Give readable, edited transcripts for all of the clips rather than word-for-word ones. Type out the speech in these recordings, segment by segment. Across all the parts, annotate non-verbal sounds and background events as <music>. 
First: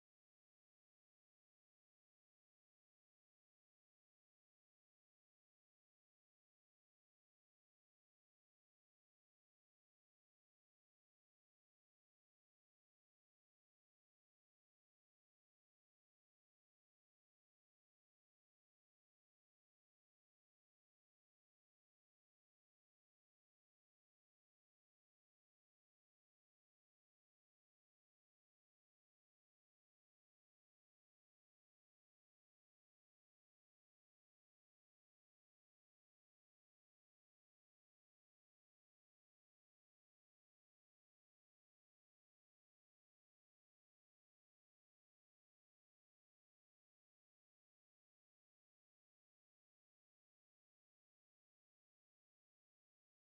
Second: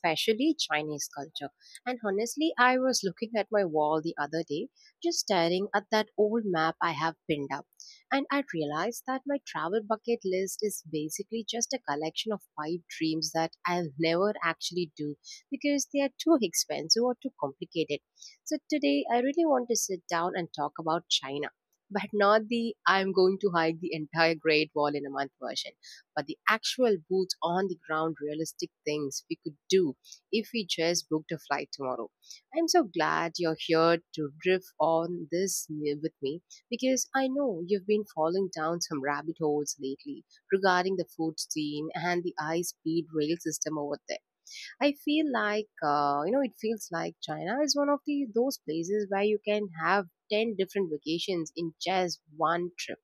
especially Chinese culture. And honestly, I was looking at my wall the other day, just staring at that old map I have pinned up. And I realized that my travel bucket list is basically just a collection of pipe dreams that I'll never actually do because they are too expensive or too complicated. So today, I really want to sit down and talk about China, but not the I'm going to hike the entire Great Wall in a month version, but the actual boots on the ground realistic things we could do if we just booked a flight tomorrow. I'm so glad you're here to drift on this with me, because I know you've been falling down some rabbit holes lately regarding the food scene and the high speed rail system over there. I feel like it feels like China is one of the those places where you can have 10 different vacations in just one trip,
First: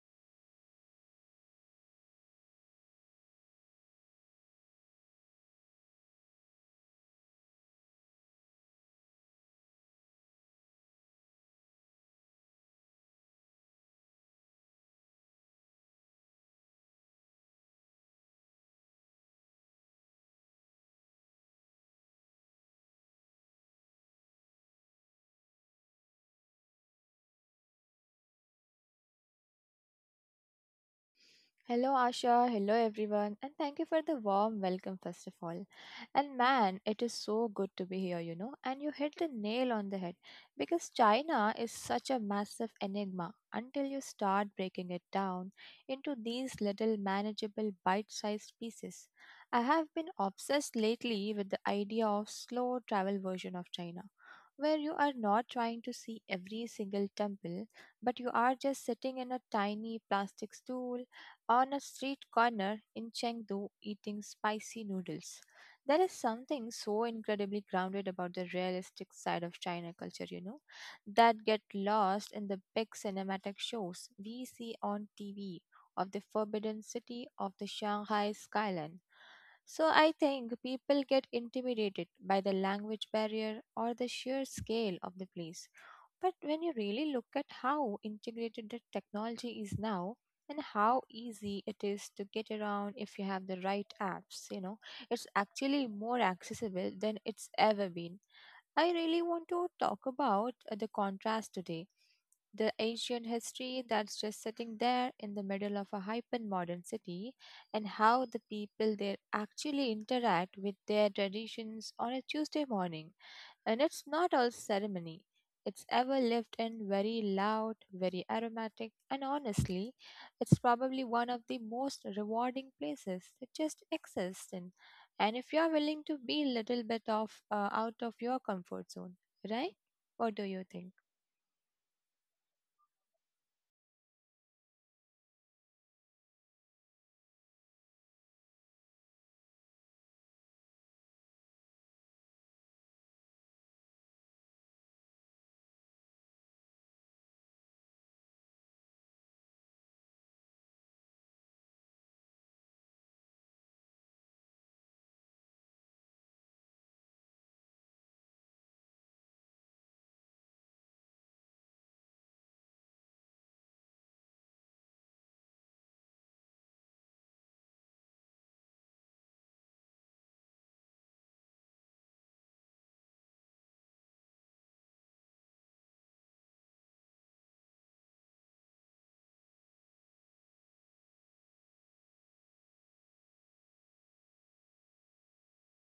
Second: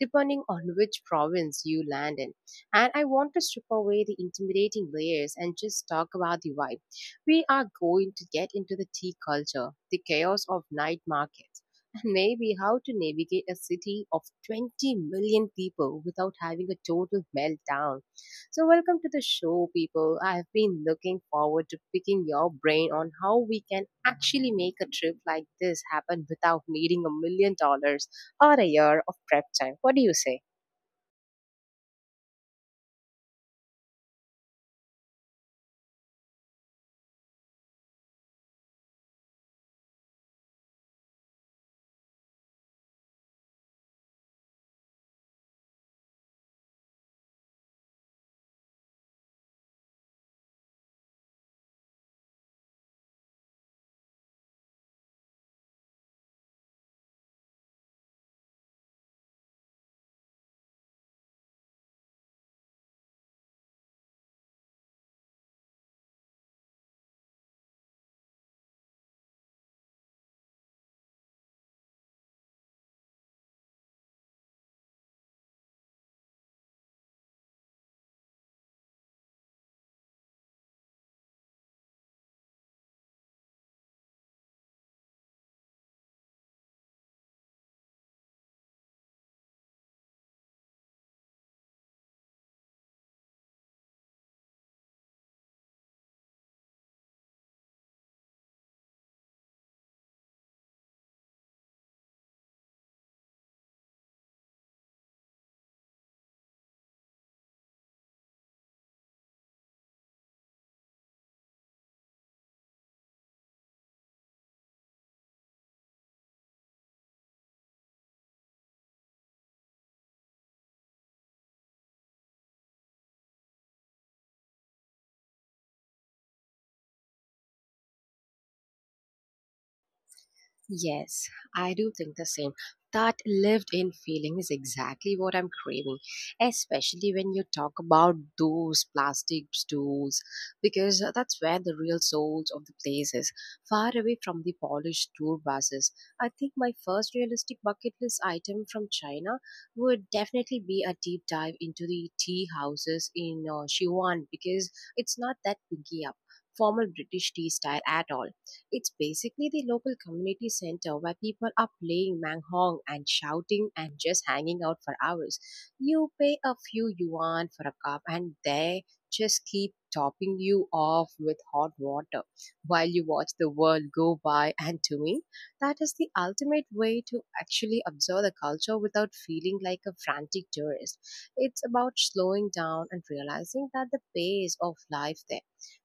depending on which province you land in. And I want to strip away the intimidating layers and just talk about the vibe. We are going to get into the tea culture, the chaos of night markets, <laughs> and maybe how to navigate a city of 20 million people without having a total meltdown. So, welcome to the show, people. I have been looking forward to picking your brain on how we can actually make a trip like this happen without needing $1 million or a year of prep time. What do you say? Hello, Asha. Hello, everyone. And thank you for the warm welcome, first of all. And man, it is so good to be here, And you hit the nail on the head because China is such a massive enigma until you start breaking it down into these little manageable bite sized pieces. I have been obsessed lately with the idea of slow travel version of China, where you are not trying to see every single temple, but you are just sitting in a tiny plastic stool on a street corner in Chengdu eating spicy noodles. There is something so incredibly grounded about the realistic side of China culture, that get lost in the big cinematic shows we see on TV of the forbidden city of the Shanghai skyline. So I think people get intimidated by the language barrier or the sheer scale of the place. But when you really look at how integrated the technology is now, and how easy it is to get around if you have the right apps. You know, it's actually more accessible than it's ever been. I really want to talk about the contrast today. The ancient history that's just sitting there in the middle of a hyper modern city, and how the people there actually interact with their traditions on a Tuesday morning. And it's not all ceremony. It's ever lived in very loud, very aromatic, and honestly, it's probably one of the most rewarding places to just exist in. And if you're willing to be a little bit of out of your comfort zone, right? What do you think? Yes, I do think the same. That lived in feeling is exactly what I'm craving, especially when you talk about those plastic stools, because that's where the real souls of the place is, far away from the polished tour buses. I think my first realistic bucket list item from China would definitely be a deep dive into the tea houses in Sichuan, because it's not that picky up formal British tea style at all. It's basically the local community center where people are playing manghong and shouting and just hanging out for hours. You pay a few yuan for a cup, and they just keep topping you off with hot water while you watch the world go by. <laughs> And to me, that is the ultimate way to actually absorb the culture without feeling like a frantic tourist. It's about slowing down and realizing that the pace of life there,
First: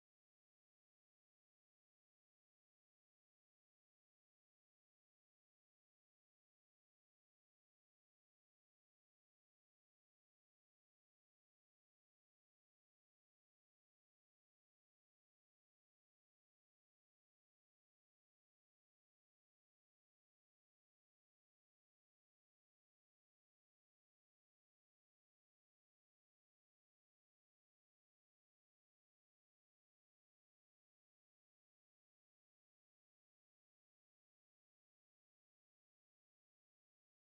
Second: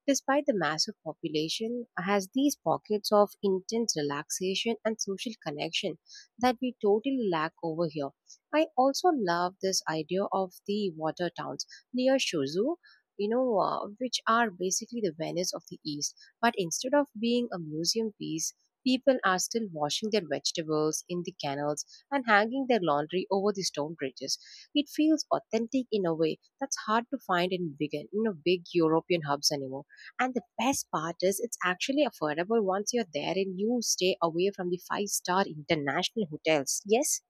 despite the massive population, has these pockets of intense relaxation and social connection that we totally lack over here. I also love this idea of the water towns near Shozu, which are basically the Venice of the East. But instead of being a museum piece, people are still washing their vegetables in the canals and hanging their laundry over the stone bridges. It feels authentic in a way that's hard to find in big European hubs anymore. And the best part is, it's actually affordable once you're there and you stay away from the five-star international hotels. Yes.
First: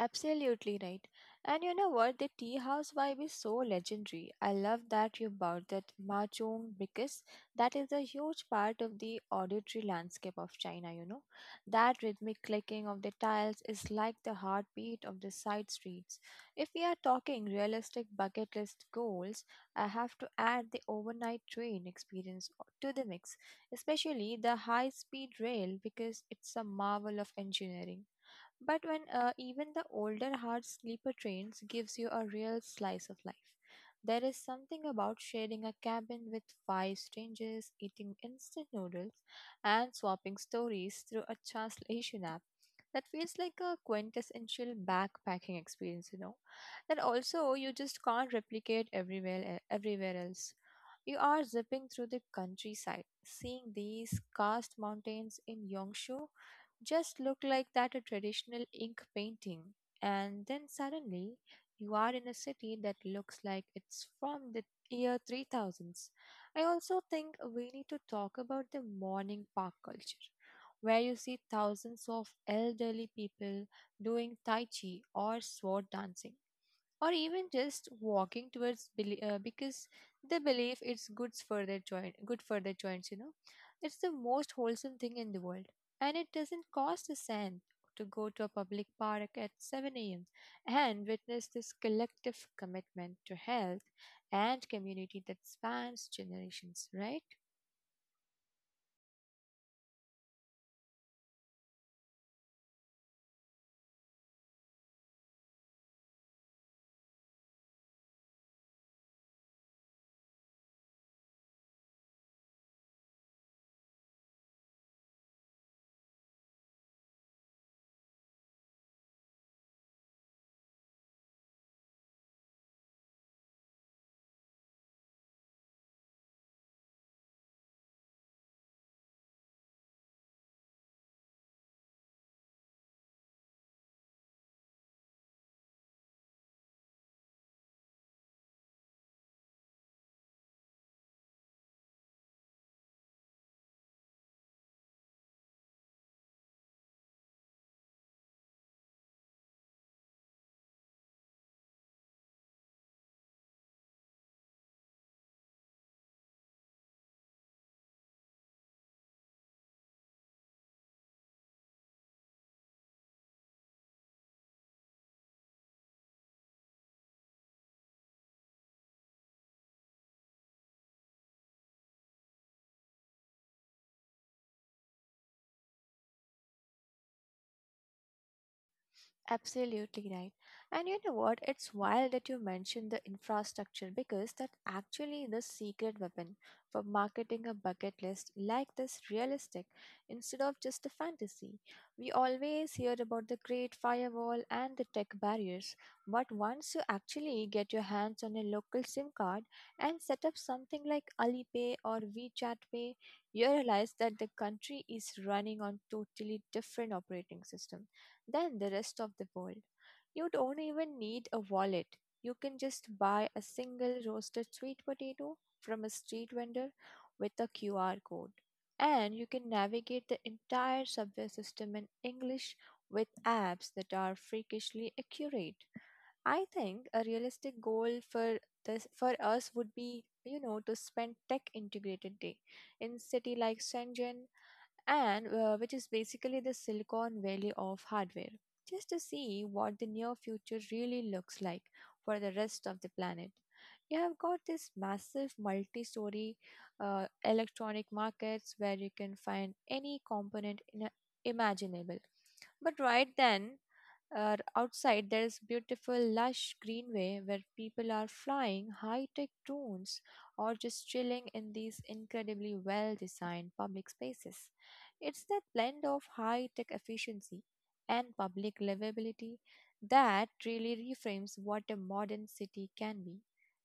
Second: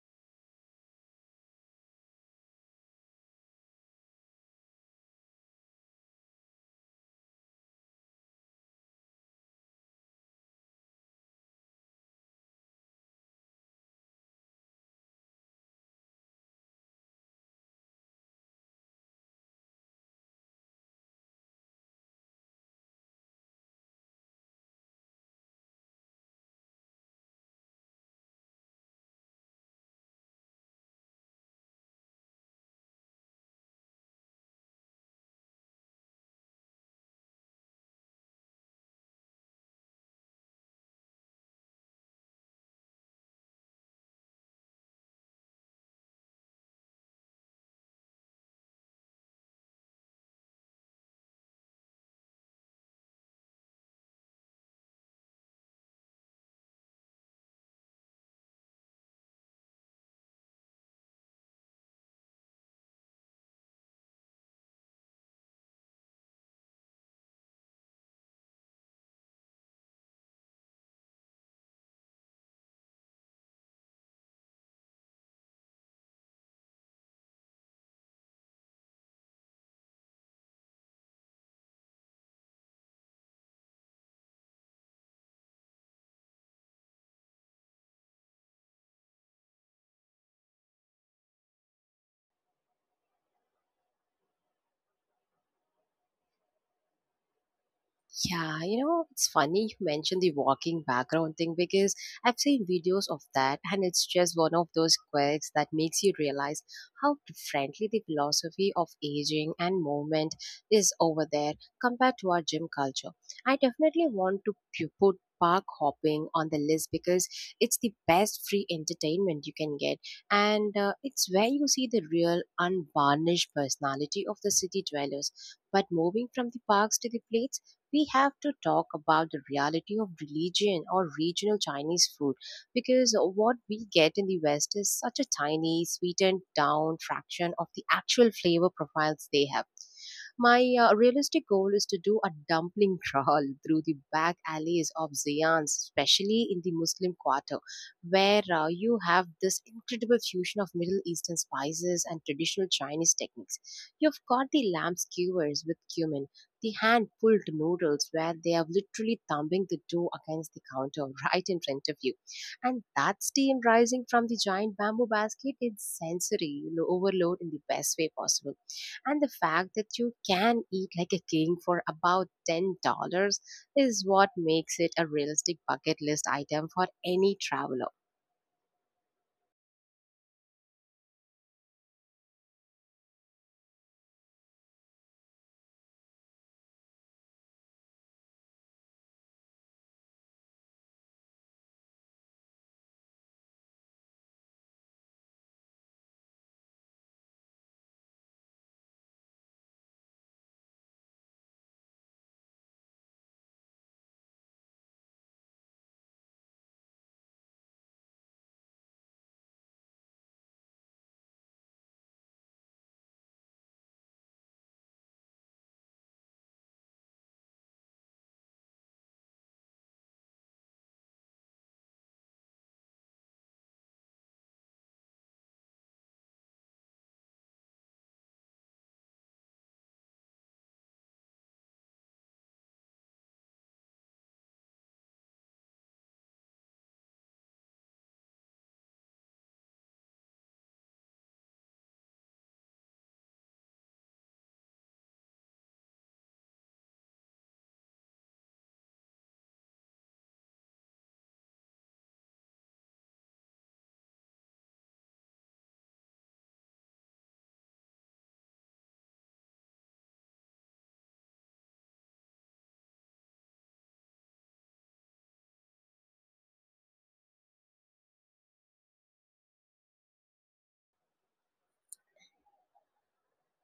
Absolutely right. And you know what? The tea house vibe is so legendary. I love that you brought that mahjong because that is a huge part of the auditory landscape of China, That rhythmic clicking of the tiles is like the heartbeat of the side streets. If we are talking realistic bucket list goals, I have to add the overnight train experience to the mix, especially the high speed rail because it's a marvel of engineering. But when even the older hard sleeper trains gives you a real slice of life. There is something about sharing a cabin with five strangers, eating instant noodles, and swapping stories through a translation app that feels like a quintessential backpacking experience, That also you just can't replicate everywhere else. You are zipping through the countryside, seeing these karst mountains in Yongshu just look like that a traditional ink painting. And then suddenly, you are in a city that looks like it's from the year 3000s. I also think we need to talk about the morning park culture, where you see thousands of elderly people doing Tai Chi or sword dancing or even just walking because they believe it's good for their joint good for their joints, you know, it's the most wholesome thing in the world, and it doesn't cost a cent to go to a public park at 7 a.m. and witness this collective commitment to health and community that spans generations, right? Yeah, it's funny you mentioned the walking background thing, because I've seen videos of that, and it's just one of those quirks that makes you realize how differently the philosophy of aging and movement is over there compared to our gym culture. I definitely want to put park hopping on the list, because it's the best free entertainment you can get, and it's where you see the real unvarnished personality of the city dwellers. But moving from the parks to the plates, we have to talk about the reality of religion or regional Chinese food, because what we get in the West is such a tiny, sweetened down fraction of the actual flavor profiles they have. My realistic goal is to do a dumpling <laughs> crawl through the back alleys of Zayan, especially in the Muslim quarter, where you have this incredible fusion of Middle Eastern spices and traditional Chinese techniques. You've got the lamb skewers with cumin, the hand pulled noodles where they are literally thumping the dough against the counter <laughs> right in front of you. And that steam rising from the giant bamboo basket is sensory overload in the best way possible. And the fact that you can eat like a king for about $10 is what makes it a realistic bucket list item for any traveler. Absolutely right. And you know what? It's wild that you mentioned the infrastructure because that's actually the secret weapon for marketing a bucket list like this realistic instead of just a fantasy. We always hear about the great firewall and the tech barriers, but once you actually get your hands on a local SIM card and set up something like Alipay or WeChat Pay, you realize that the country is running on totally different operating system than the rest of the world. You don't even need a wallet. You can just buy a single roasted sweet potato from a street vendor with a QR code. And you can navigate the entire subway system in English with apps that are freakishly accurate. I think a realistic goal for this for us would be, you know, to spend tech integrated day in city like Shenzhen and which is basically the Silicon Valley of hardware, just to see what the near future really looks like for the rest of the planet. You have got this massive multi story electronic markets where you can find any component in a, imaginable. But right then, outside, there is beautiful, lush greenway where people are flying high tech drones or just chilling in these incredibly well designed public spaces. It's that blend of high tech efficiency and public livability that really reframes what a modern city can be.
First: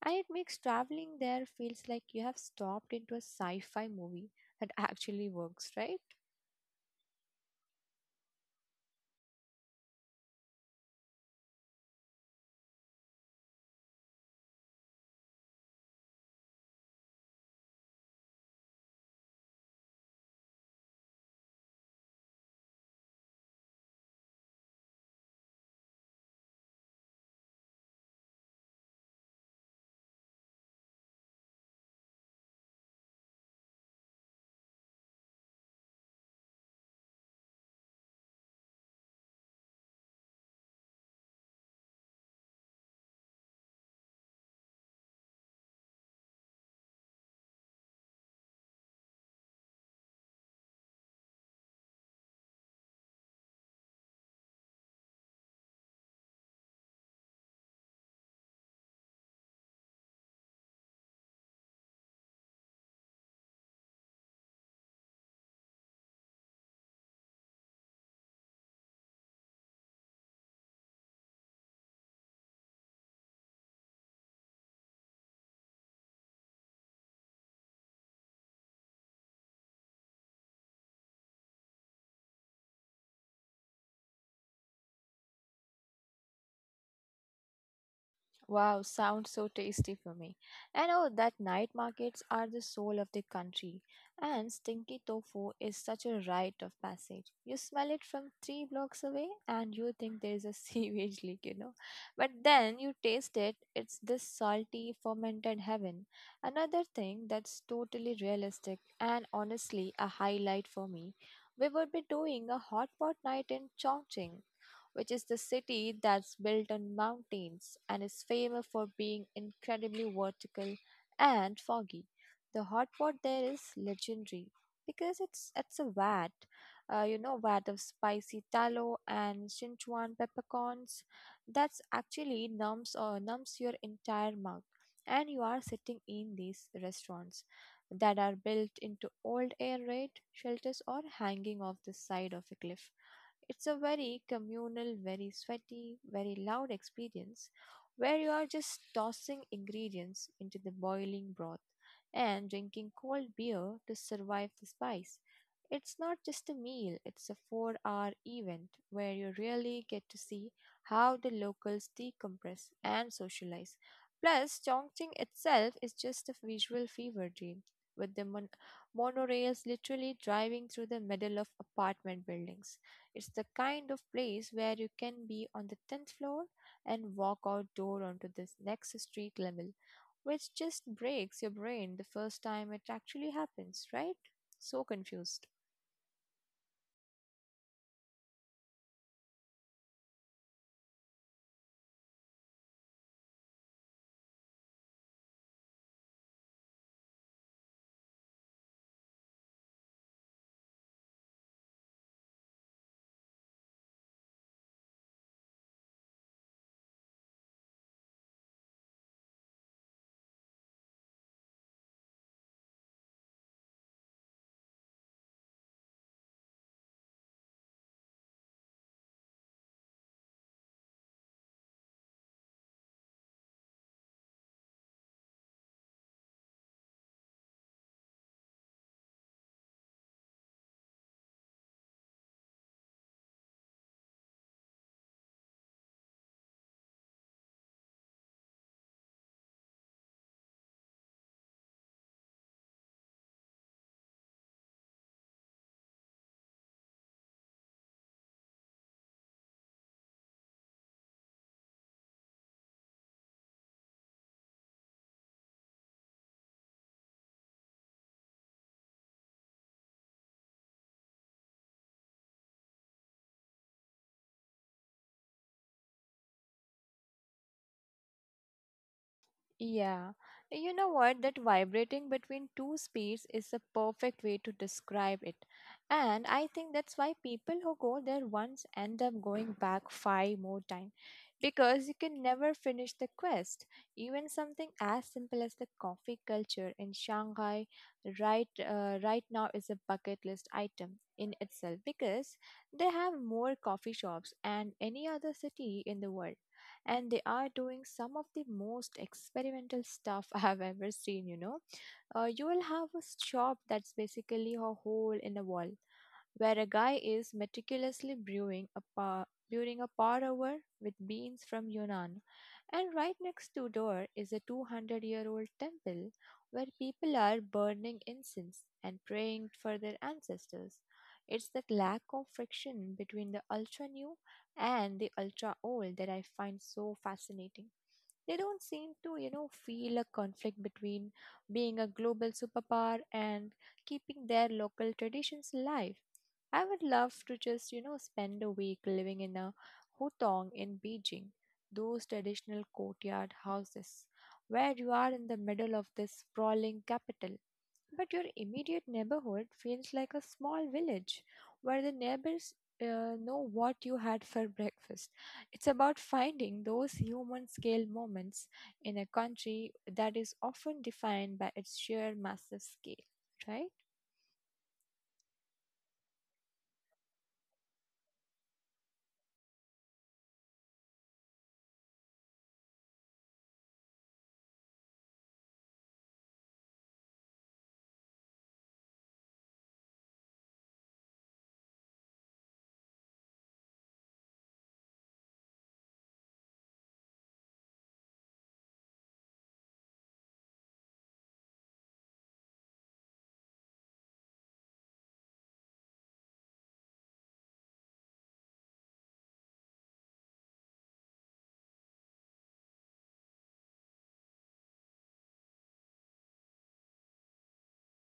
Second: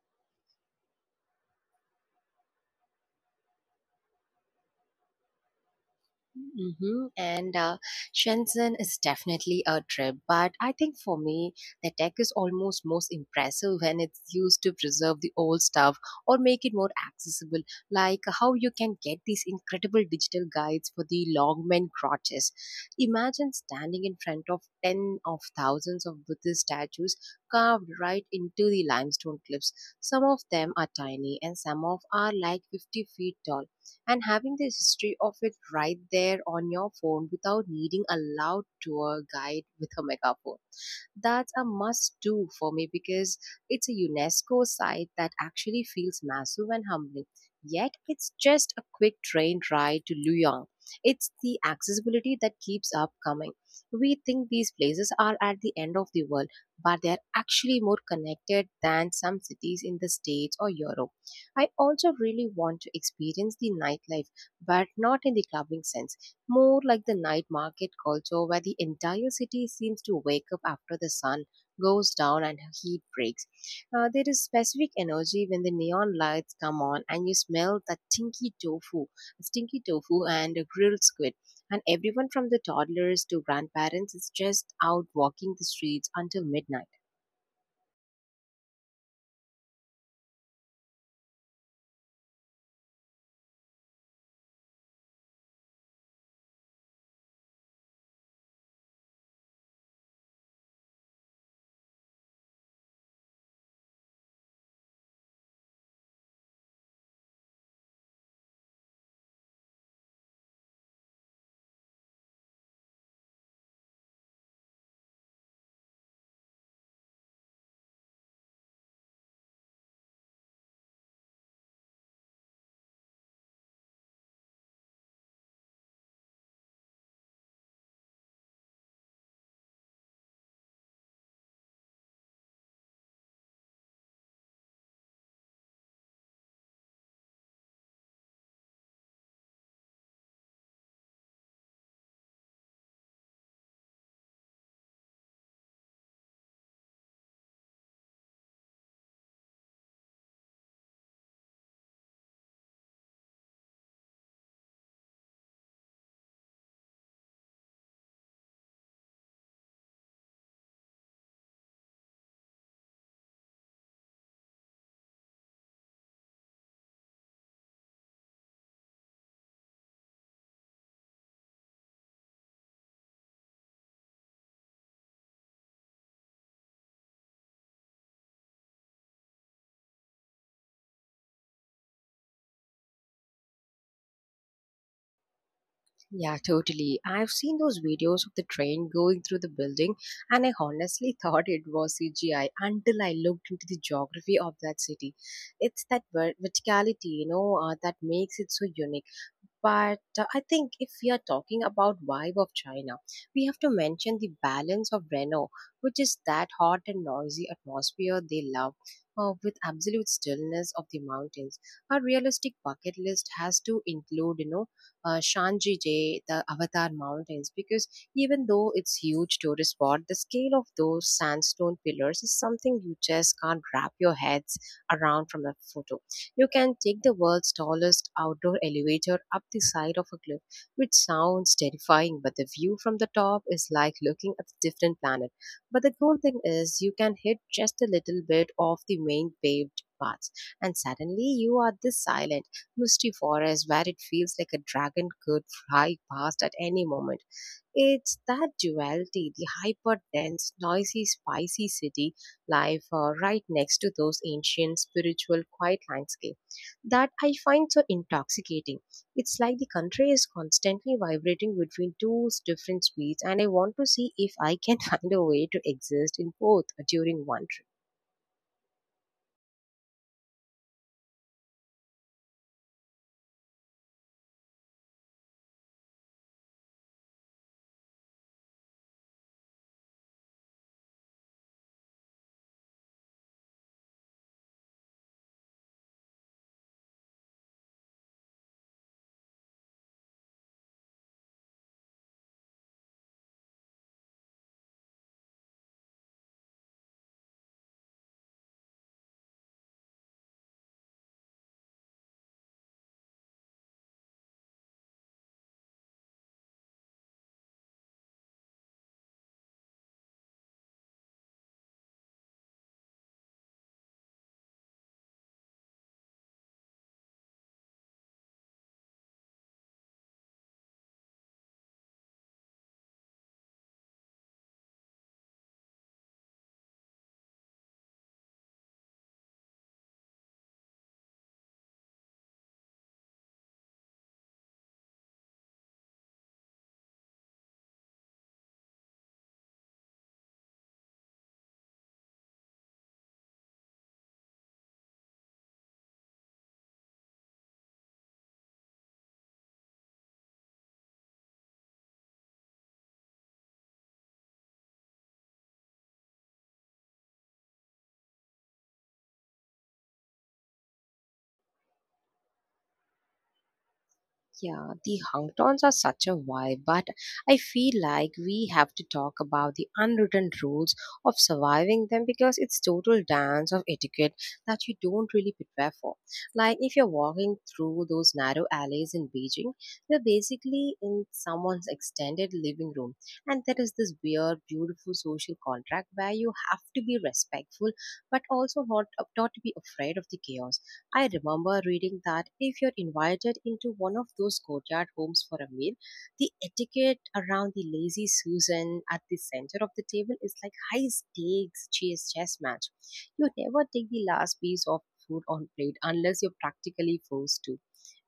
And it makes traveling there feels like you have stopped into a sci fi movie that actually works, right? Mm-hmm. And Shenzhen is definitely a trip, but I think for me, the tech is almost most impressive when it's used to preserve the old stuff or make it more accessible, like how you can get these incredible digital guides for the Longmen crotches. Imagine standing in front of 10 of thousands of Buddhist statues carved right into the limestone cliffs. Some of them are tiny and some of are like 50 feet tall, and having the history of it right there on your phone without needing a loud tour guide with a megaphone, that's a must do for me, because it's a UNESCO site that actually feels massive and humbling. Yet it's just a quick train ride to Luoyang. It's the accessibility that keeps up coming. We think these places are at the end of the world, but they're actually more connected than some cities in the States or Europe. I also really want to experience the nightlife, but not in the clubbing sense, more like the night market culture, where the entire city seems to wake up after the sun goes down and heat breaks. There is specific energy when the neon lights come on and you smell that stinky tofu and a grilled squid. And everyone from the toddlers to grandparents is just out walking the streets until midnight. Wow, sounds so tasty for me. And oh, that night markets are the soul of the country. And stinky tofu is such a rite of passage. You smell it from three blocks away and you think there is a <laughs> sewage leak, But then you taste it, it's this salty, fermented heaven. Another thing that's totally realistic and honestly a highlight for me. We would be doing a hot pot night in Chongqing, which is the city that's built on mountains and is famous for being incredibly vertical and foggy. The hot pot there is legendary because it's a vat, vat of spicy tallow and Sichuan peppercorns. That's actually numbs your entire mouth, and you are sitting in these restaurants that are built into old air raid shelters or hanging off the side of a cliff. It's a very communal, very sweaty, very loud experience where you are just tossing ingredients into the boiling broth and drinking cold beer to survive the spice. It's not just a meal, it's a 4 hour event where you really get to see how the locals decompress and socialize. Plus, Chongqing itself is just a visual fever dream, with the monorails literally driving through the middle of apartment buildings. It's the kind of place where you can be on the 10th floor and walk outdoor onto this next street level, which just breaks your brain the first time it actually happens, right? So confused. Yeah, totally. I've seen those videos of the train going through the building, and I honestly <laughs> thought it was CGI until I looked into the geography of that city. It's that verticality, that makes it so unique. But I think if we are talking about vibe of China, we have to mention the balance of Renault, which is that hot and noisy atmosphere they love, with absolute stillness of the mountains. Our realistic bucket list has to include, Shanjige, the Avatar Mountains, because even though it's huge tourist spot, the scale of those sandstone pillars is something you just can't wrap your heads around from a photo. You can take the world's tallest outdoor elevator up the side of a cliff, which sounds terrifying, but the view from the top is like looking at a different planet. But the cool thing is, you can hit just a little bit off the main paved paths, and suddenly you are this silent, misty forest where it feels like a dragon could fly past at any moment. It's that duality, the hyper dense, noisy, spicy city life right next to those ancient, spiritual, quiet landscape, that I find so intoxicating. It's like the country is constantly vibrating between two different speeds, and I want to see if I can <laughs> find a way to exist in both during one trip. Yeah, you know what? That vibrating between two speeds is the perfect way to describe it. And I think that's why people who go there once end up going back five more times because you can never finish the quest. Even something as simple as the coffee culture in Shanghai right now is a bucket list item in itself because they have more coffee shops than any other city in the world and they are doing some of the most experimental stuff <laughs> I have ever seen, you will have a shop that's basically a hole in the wall where a guy is meticulously brewing a par over with beans from Yunnan. And right next to door is a 200-year-old temple where people are burning incense and praying for their ancestors. It's that lack of friction between the ultra new and the ultra old that I find so fascinating. They don't seem to, you know, feel a conflict between being a global superpower and keeping their local traditions alive. I would love to just, you know, spend a week living in a hutong in Beijing, those traditional courtyard houses, where you are in the middle of this sprawling capital but your immediate neighborhood feels like a small village where the neighbors know what you had for breakfast. It's about finding those human scale moments in a country that is often defined by its sheer massive scale, right? Yeah, the hangtons are such a vibe, but I feel like we have to talk about the unwritten rules of surviving them, because it's total dance of etiquette that you don't really prepare for. Like if you're walking through those narrow alleys in Beijing, you're basically in someone's extended living room, and there is this weird, beautiful social contract where you have to be respectful but also not to be afraid of the chaos. I remember reading that if you're invited into one of those courtyard homes for a meal, the etiquette around the lazy Susan at the center of the table is like high stakes chess match. You never take the last piece of food on plate unless you're practically forced to.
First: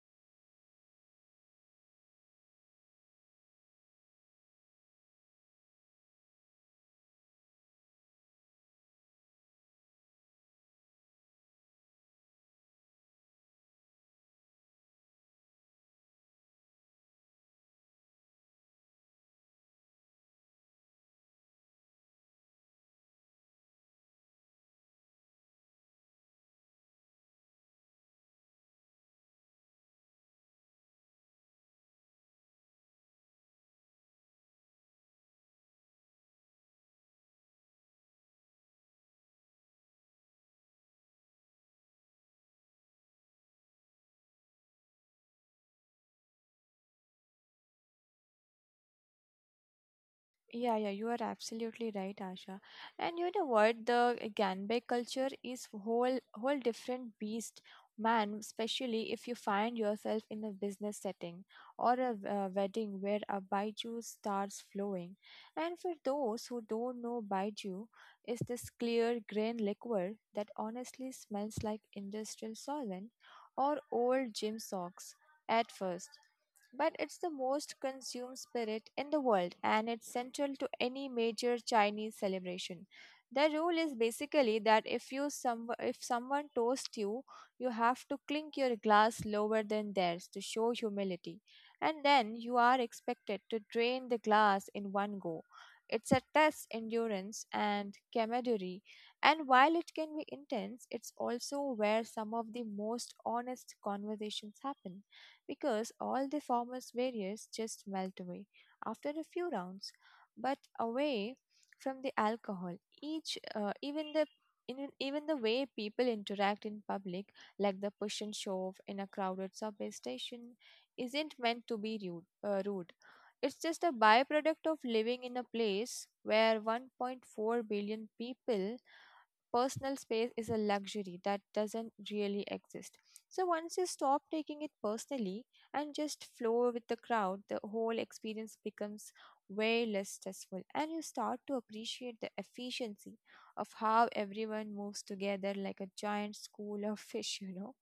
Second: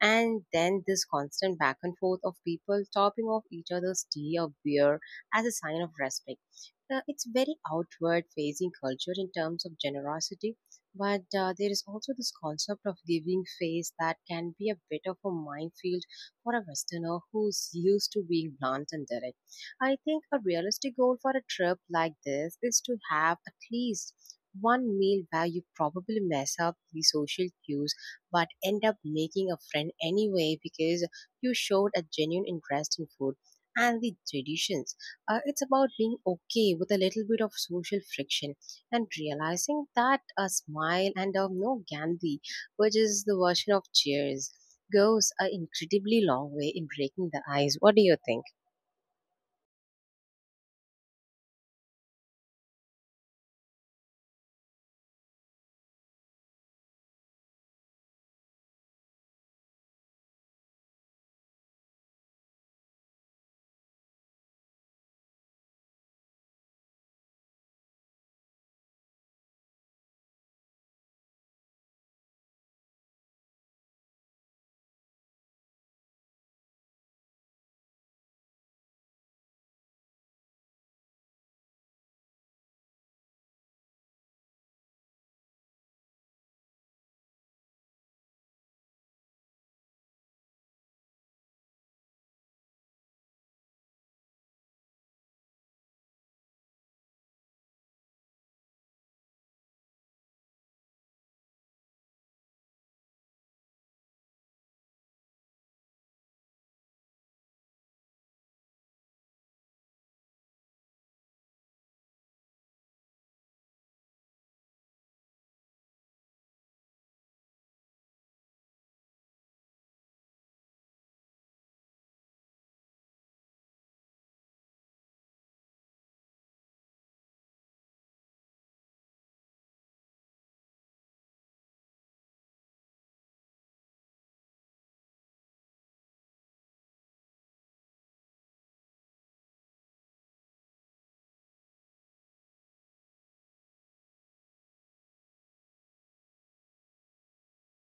And then this constant back and forth of people topping off each other's tea or beer as a sign of respect. It's very outward facing culture in terms of generosity, but there is also this concept of giving face that can be a bit of a minefield for a Westerner who's used to being blunt and direct. I think a realistic goal for a trip like this is to have at least one meal where you probably mess up the social cues but end up making a friend anyway, because you showed a genuine interest in food and the traditions. It's about being okay with a little bit of social friction and realizing that a smile and a no Gandhi, which is the version of cheers, goes a incredibly long way in breaking the ice. What do you think? Yeah, yeah, you are absolutely right, Asha. And you know what? The Ganbei culture is whole different beast, man. Especially if you find yourself in a business setting or a, wedding where a baiju starts flowing. And for those who don't know, baiju is this clear grain liquor that honestly smells like industrial solvent or old gym socks at first, but it's the most consumed spirit in the world and it's central to any major Chinese celebration. The rule is basically that if someone toasts you, you have to clink your glass lower than theirs to show humility, and then you are expected to drain the glass in one go. It's a test endurance and camaraderie, and while it can be intense, it's also where some of the most honest conversations happen because all the former's barriers just melt away after a few rounds, but away from the alcohol. Each, even the Even the way people interact in public, like the push and shove in a crowded subway station, isn't meant to be rude. It's just a byproduct of living in a place where 1.4 billion people personal space is a luxury that doesn't really exist. So once you stop taking it personally and just flow with the crowd, the whole experience becomes way less stressful and you start to appreciate the efficiency of how everyone moves together like a giant school of fish,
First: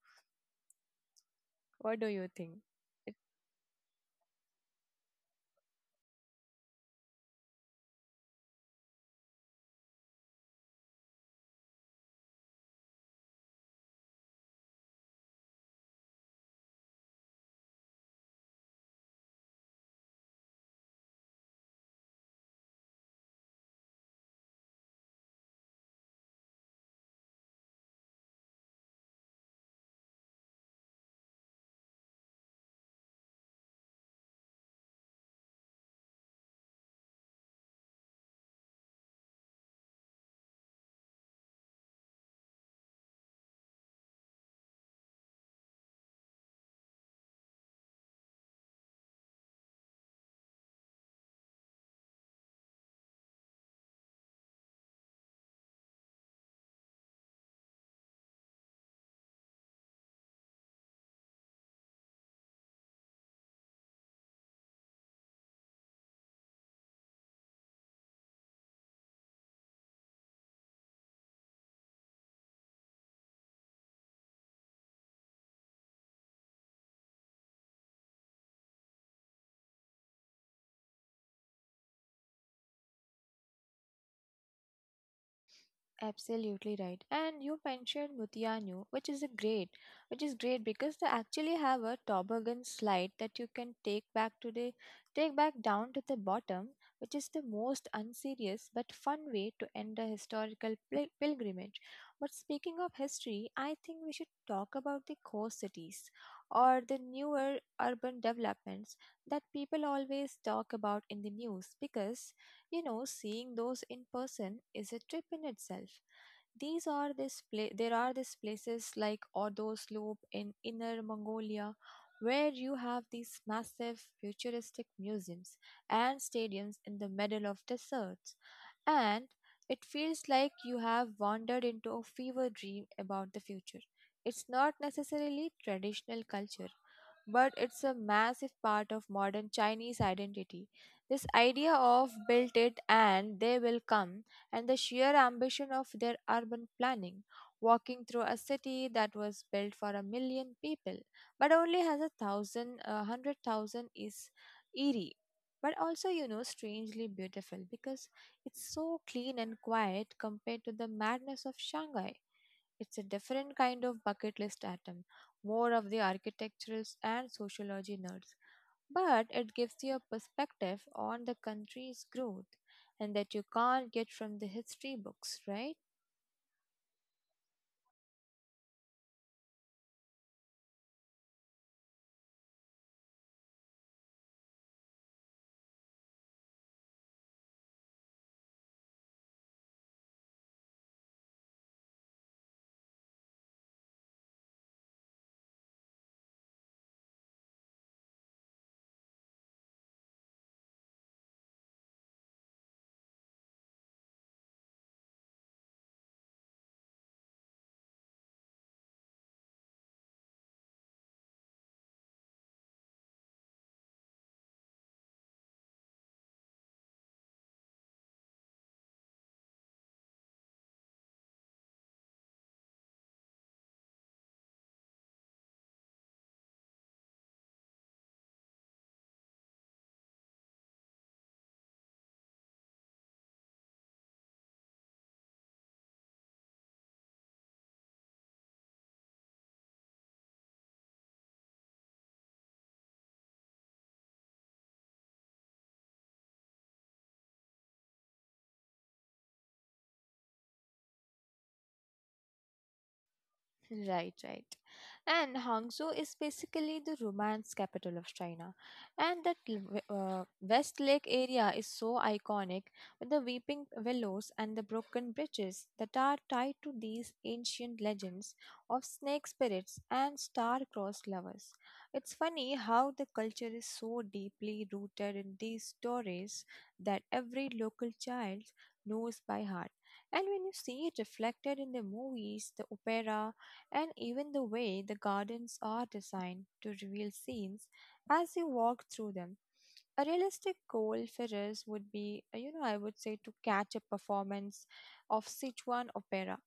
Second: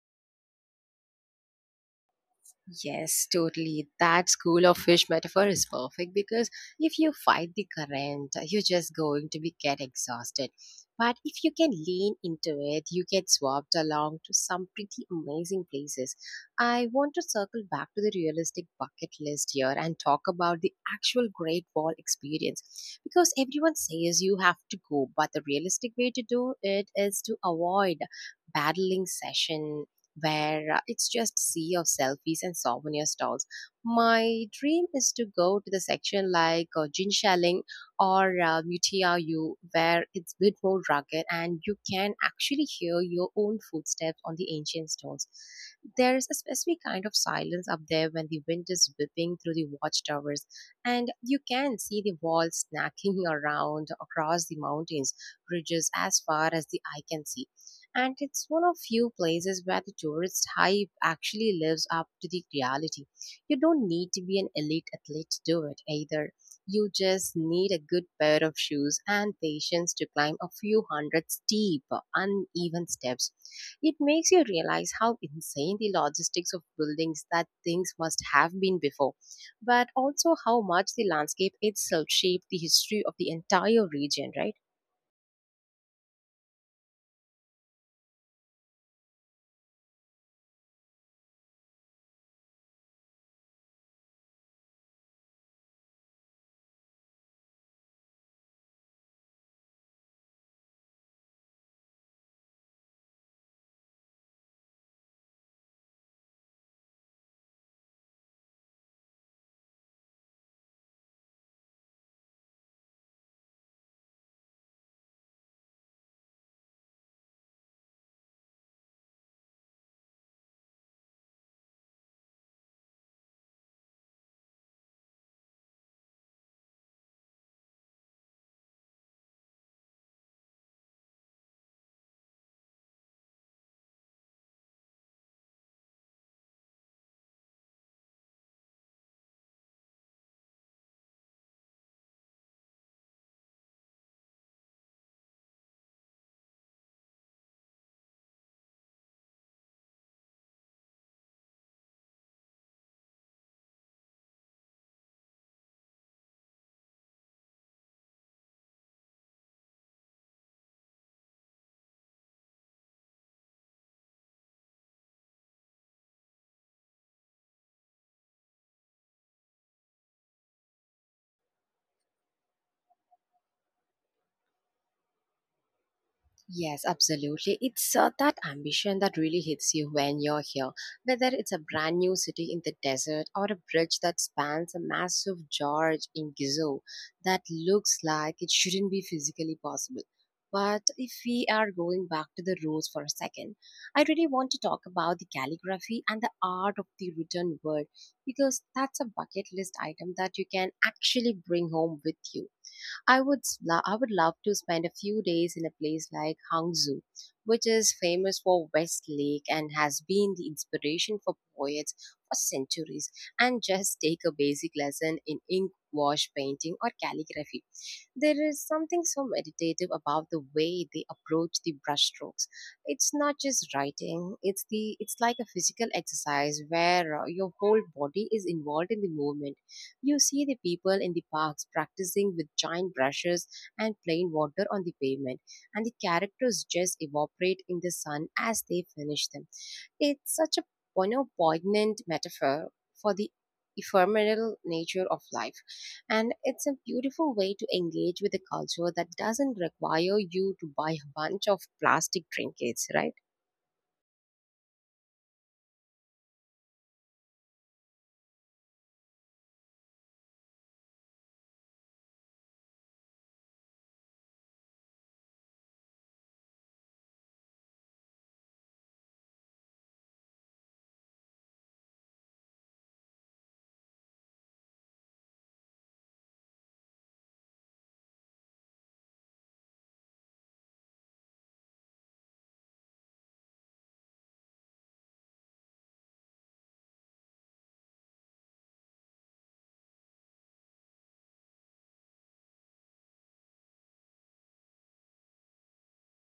What do you think? It- Yes, totally. That school of fish metaphor is perfect because if you fight the current, you're just going to be get exhausted. But if you can lean into it, you get swapped along to some pretty amazing places. I want to circle back to the realistic bucket list here and talk about the actual Great Wall experience, because everyone says you have to go, but the realistic way to do it is to avoid battling session where it's just sea of selfies and souvenir stalls. My dream is to go to the section like Jinshaling or Mutiayu, where it's a bit more rugged and you can actually hear your own footsteps on the ancient stones. There is a specific kind of silence up there when the wind is whipping through the watchtowers, and you can see the walls snacking <laughs> around across the mountains, ridges as far as the eye can see, and it's one of few places where the tourist hype actually lives up to the reality. You don't need to be an elite athlete to do it either. You just need a good pair of shoes and patience to climb a few hundred steep, uneven steps. It makes you realize how insane the logistics of buildings that things must have been before, but also how much the landscape itself shaped the history of the entire region, right? Absolutely right. And you mentioned Mutianu, which is great because they actually have a toboggan slide that you can take back down to the bottom, which is the most unserious but fun way to end a historical pilgrimage. But speaking of history, I think we should talk about the core cities or the newer urban developments that people always talk about in the news because you know seeing those in person is a trip in itself. These are this pla- There are these places like Ordos Loop in Inner Mongolia where you have these massive futuristic museums and stadiums in the middle of deserts and it feels like you have wandered into a fever dream about the future. It's not necessarily traditional culture, but it's a massive part of modern Chinese identity. This idea of built it and they will come and the sheer ambition of their urban planning. Walking through a city that was built for a million people, but only has a thousand, a hundred thousand is eerie, but also, you know, strangely beautiful because it's so clean and quiet compared to the madness of Shanghai. It's a different kind of bucket list atom, more of the architectural and sociology nerds but it gives you a perspective on the country's growth and that you can't get from the history books, right? Yes, absolutely. It's that ambition that really hits you when you're here. Whether it's a brand new city in the desert or a bridge that spans a massive gorge in Gizo that looks like it shouldn't be physically possible. But if we are going back to the roots for a second, I really want to talk about the calligraphy and the art of the written word, because that's a bucket list item that you can actually bring home with you. I would love to spend a few days in a place like Hangzhou, which is famous for West Lake and has been the inspiration for poets for centuries, and just take a basic lesson in ink wash painting or calligraphy. There is something so meditative about the way they approach the brushstrokes. It's not just writing; it's like a physical exercise where your whole body is involved in the movement. You see the people in the parks practicing with giant brushes and plain water on the pavement, and the characters just evaporate in the sun as they finish them. It's such a, you know, poignant metaphor for the ephemeral nature of life, and it's a beautiful way to engage with a culture that doesn't require you to buy a bunch of plastic trinkets, right? Right, right. And Hangzhou is basically the romance capital of China. And that West Lake area is so iconic with the weeping willows and the broken bridges that are tied to these ancient legends of snake spirits and star-crossed lovers. It's funny how the culture is so deeply rooted in these stories that every local child knows by heart. And when you see it reflected in the movies, the opera, and even the way the gardens are designed to reveal scenes as you walk through them. A realistic Cole Ferris would be, you know, I would say to catch a performance of Sichuan opera,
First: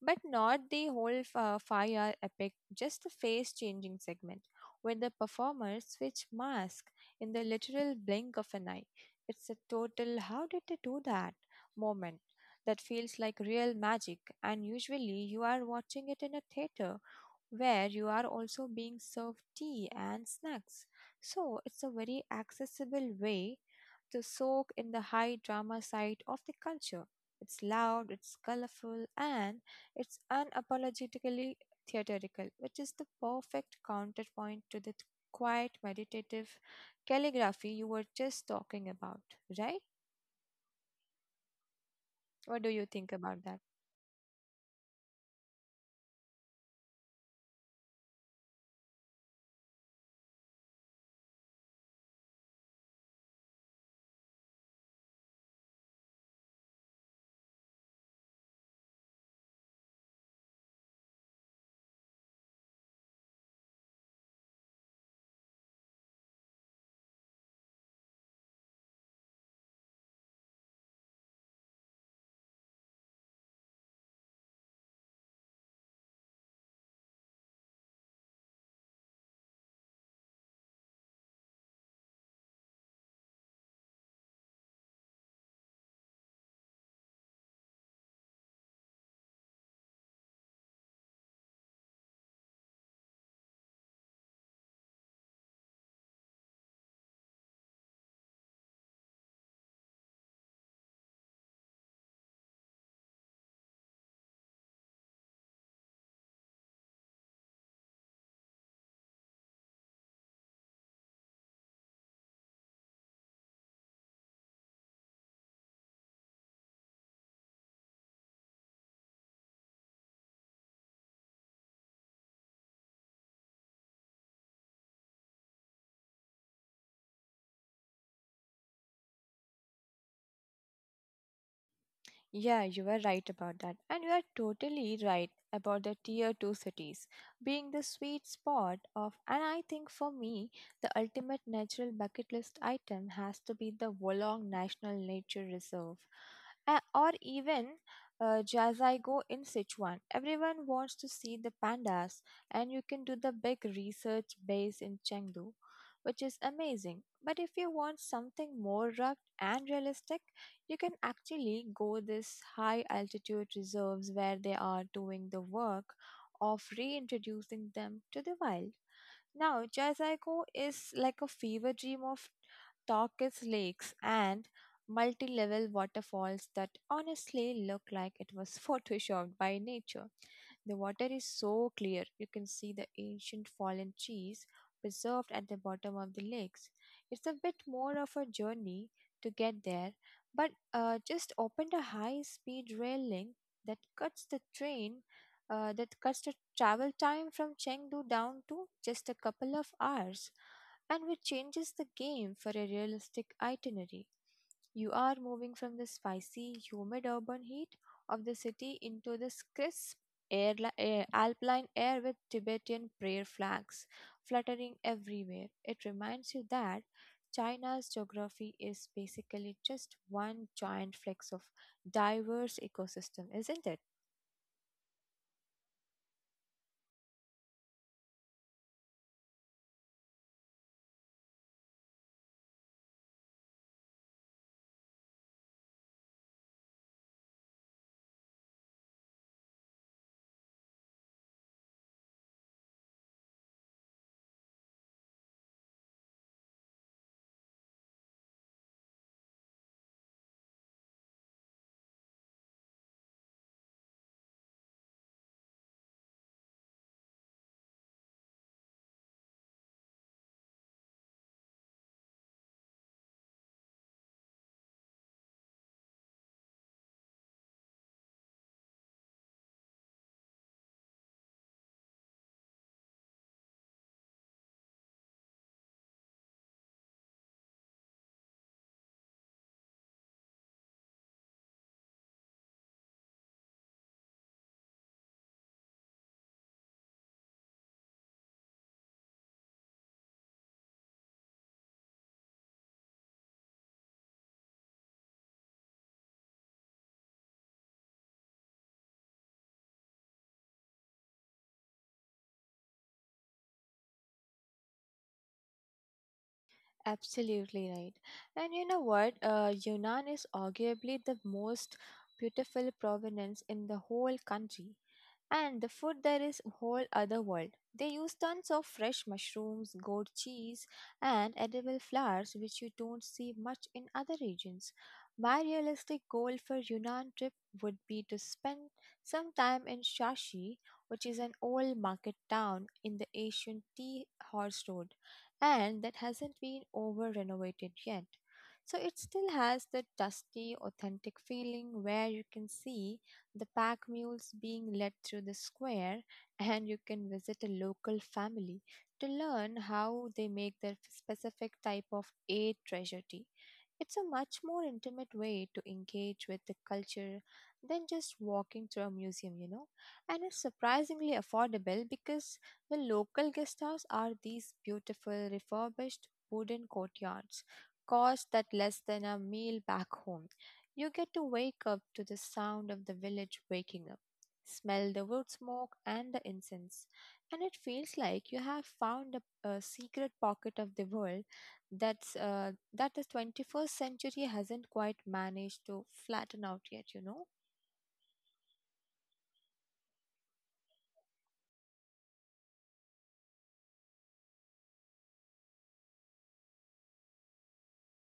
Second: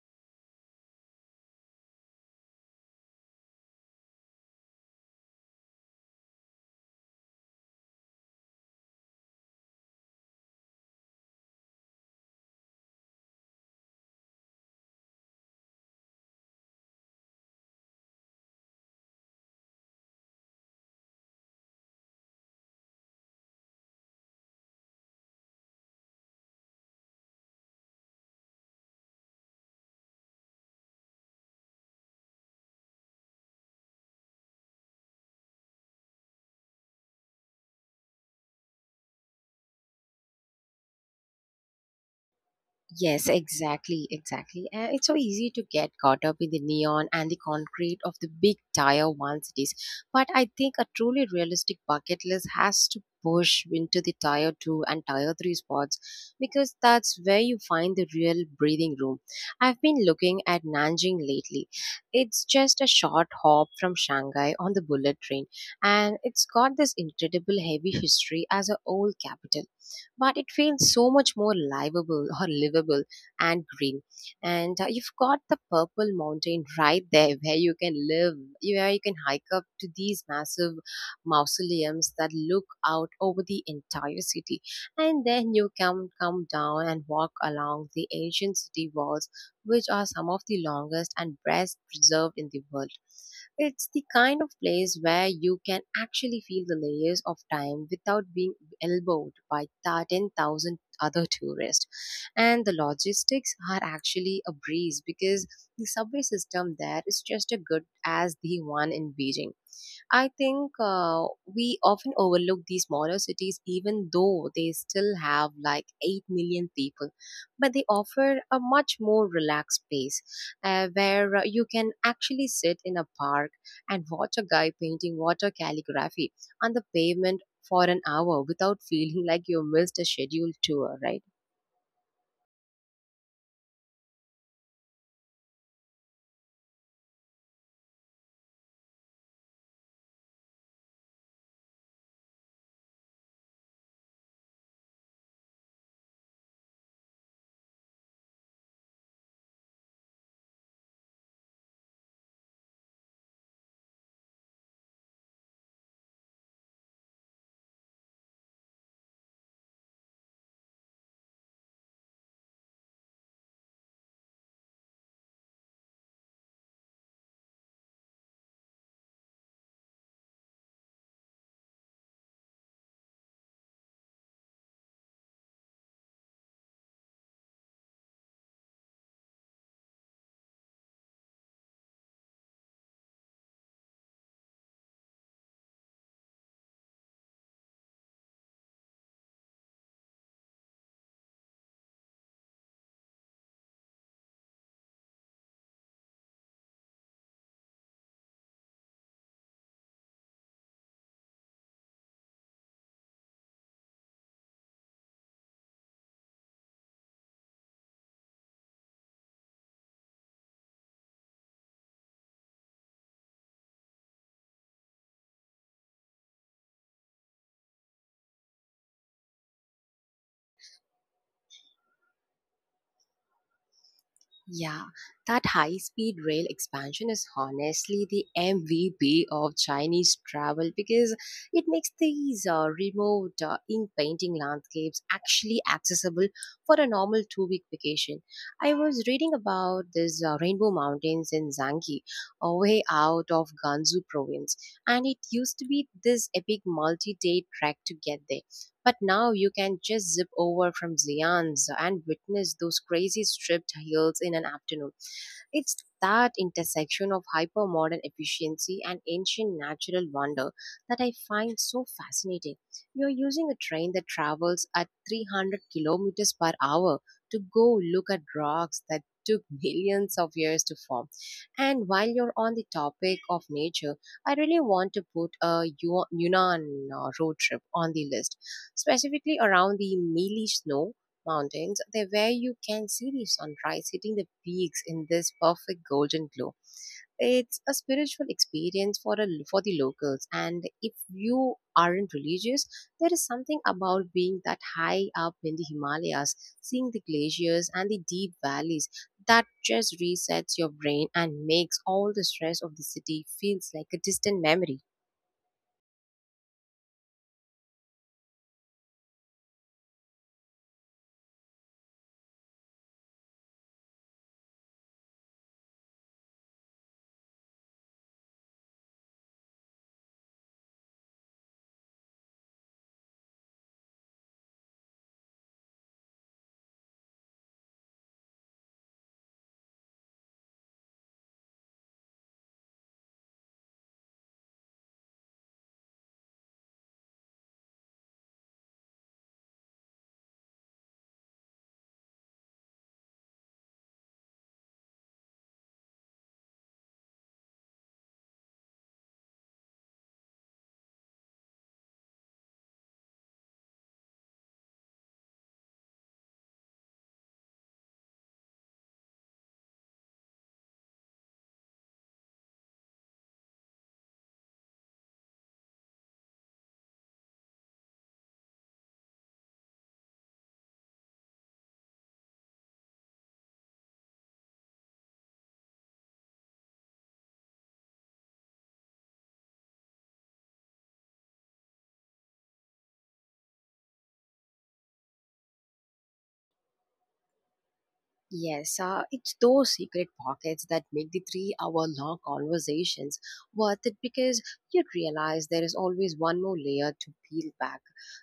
but not the whole fire epic, just a face changing segment where the performers switch masks in the literal blink of an eye. It's a total, how did they do that moment that feels like real magic, and usually you are watching it in a theater where you are also being served tea and snacks. So it's a very accessible way to soak in the high drama side of the culture. It's loud, it's colorful, and it's unapologetically theatrical, which is the perfect counterpoint to the quiet meditative calligraphy you were just talking about, right? What do you think Yes, about that? exactly, exactly. And it's so easy to get caught up in the neon and the concrete of the big tier one cities. But I think a truly realistic bucket list has to push into the tier two and tier three spots, because that's where you find the real breathing room. I've been looking at Nanjing lately. It's just a short hop from Shanghai on the bullet train, and it's got this incredible heavy history as an old capital, but it feels so much more livable or livable and green. And you've got the Purple Mountain right there <laughs> where you can hike up to these massive mausoleums that look out over the entire city. And then you can come down and walk along the ancient city walls, which are some of the longest and best preserved in the world. It's the kind of place where you can actually feel the layers of time without being elbowed by 10,000 other tourists. And the logistics are actually a breeze, because the subway system there is just as good as the one in Beijing. I think we often overlook these smaller cities, even though they still have like 8 million people. But they offer a much more relaxed space, where you can actually sit in a park and watch a guy painting water calligraphy on the pavement for an hour without <laughs> feeling like you missed a scheduled tour, right? Yeah, you are right about that. And you are totally right about the tier 2 cities being the sweet spot of, and I think for me, the ultimate natural bucket list item has to be the Wolong National Nature Reserve. Or even Jazaigo in Sichuan. Everyone wants to see the pandas, and you can do the big research base in Chengdu, which is amazing. But if you want something more rugged and realistic, you can actually go this high altitude reserves where they are doing the work of reintroducing them to the wild. Now, Jaisaiko is like a fever dream of turquoise lakes and multi-level waterfalls that honestly look like it was <laughs> photoshopped by nature. The water is so clear, you can see the ancient fallen trees preserved at the bottom of the lakes. It's a bit more of a journey to get there, but just opened a high speed rail link that cuts the train, that cuts the travel time from Chengdu down to just a couple of hours, and which changes the game for a realistic itinerary. You are moving from the spicy, humid urban heat of the city into this crisp, alpine air with Tibetan prayer flags fluttering everywhere. It reminds you that China's geography is basically just one giant flex of diverse ecosystem, isn't it? Yeah, that high speed rail expansion is honestly the MVP of Chinese travel, because it makes these remote ink painting landscapes actually accessible for a normal 2 week vacation. I was reading about this rainbow mountains in Zangi, way out of Gansu province, and it used to be this epic multi day trek to get there. But now you can just zip over from Xi'an's and witness those crazy stripped hills in an afternoon. It's that intersection of hypermodern efficiency and ancient natural wonder that I find so fascinating. You're using a train that travels at 300 kilometers per hour to go look at rocks that took <laughs> millions of years to form. And while you're on the topic of nature, I really want to put a Yunnan road trip on the list, specifically around the mealy snow mountains there, where you can see the sunrise hitting the peaks in this perfect golden glow. It's a spiritual experience for for the locals, and if you aren't religious, there is something about being that high up in the Himalayas, seeing the glaciers and the deep valleys, that just resets your brain and makes all the stress of the city feels like a distant memory. Absolutely right. And you know what? Yunnan is arguably the most beautiful provenance in the whole country. And the food there is whole other world. They use tons of fresh mushrooms, goat cheese, and edible flowers, which you don't see much in other regions. My realistic goal for Yunnan trip would be to spend some time in Shashi, which is an old market town in the ancient tea horse road and that hasn't been over renovated yet. So it still has that dusty, authentic feeling where you can see the pack mules being led through the square <laughs> and you can visit a local family to learn how they make their specific type of a treasure tea. It's a much more intimate way to engage with the culture than just walking through a museum, you know, and it's surprisingly affordable because the local guest houses are these beautiful refurbished wooden courtyards, cost that less than a meal back home. You get to wake up to the sound of the village waking up, smell the wood smoke and the incense, and it feels like you have found a secret pocket of the world that the 21st century hasn't quite managed to flatten out yet, you know? Yes, it's those secret pockets that make the 3 hour long conversations worth it, because you realize there is always one more layer to peel back.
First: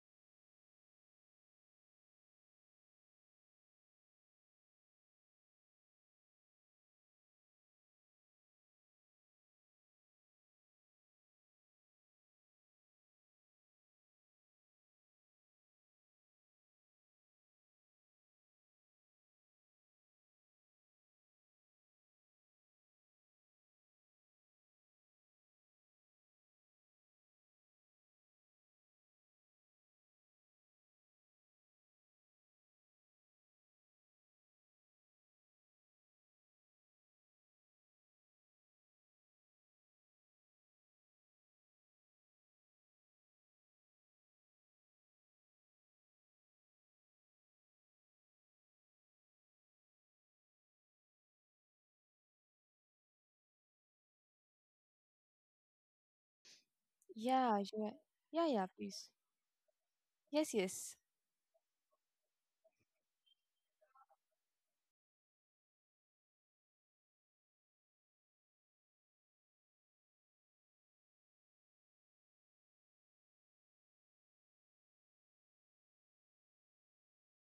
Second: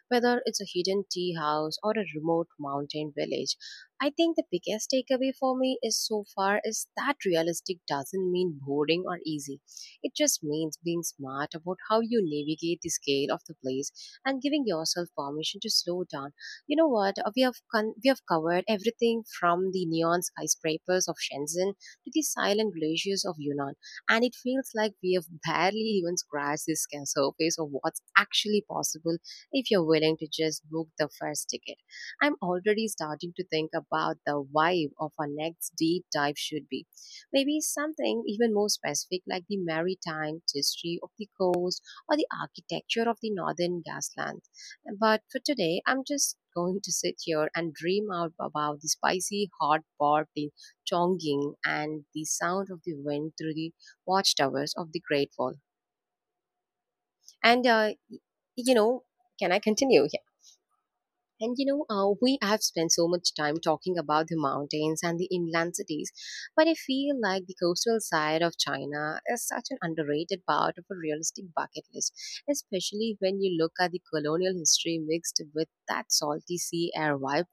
Whether it's a hidden tea house or a remote mountain village, I think the biggest takeaway for me is so far is that realistic doesn't mean boring or easy. It just means being smart about how you navigate the scale of the place and giving yourself permission to slow down. You know what? We have we have covered everything from the neon skyscrapers of Shenzhen to the silent glaciers of Yunnan, and it feels like we have barely even scratched the surface of what's actually possible, if you're willing to just book the first ticket. I'm already starting to think about the vibe of our next deep dive should be. Maybe something even more specific, like the maritime history of the coast or the architecture of the northern gaslands. But for today, I'm just going to sit here and dream out about the spicy hot pot in Chongqing and the sound of the wind through the watchtowers of the Great Wall. And, Yeah, yeah, yeah, yeah, you know, please. can I continue? Yes, yes. And you know, we have spent so much time talking about the mountains and the inland cities, but I feel like the coastal side of China is such an underrated part of a realistic bucket list, especially when you look at the colonial history mixed with that salty sea air vibe.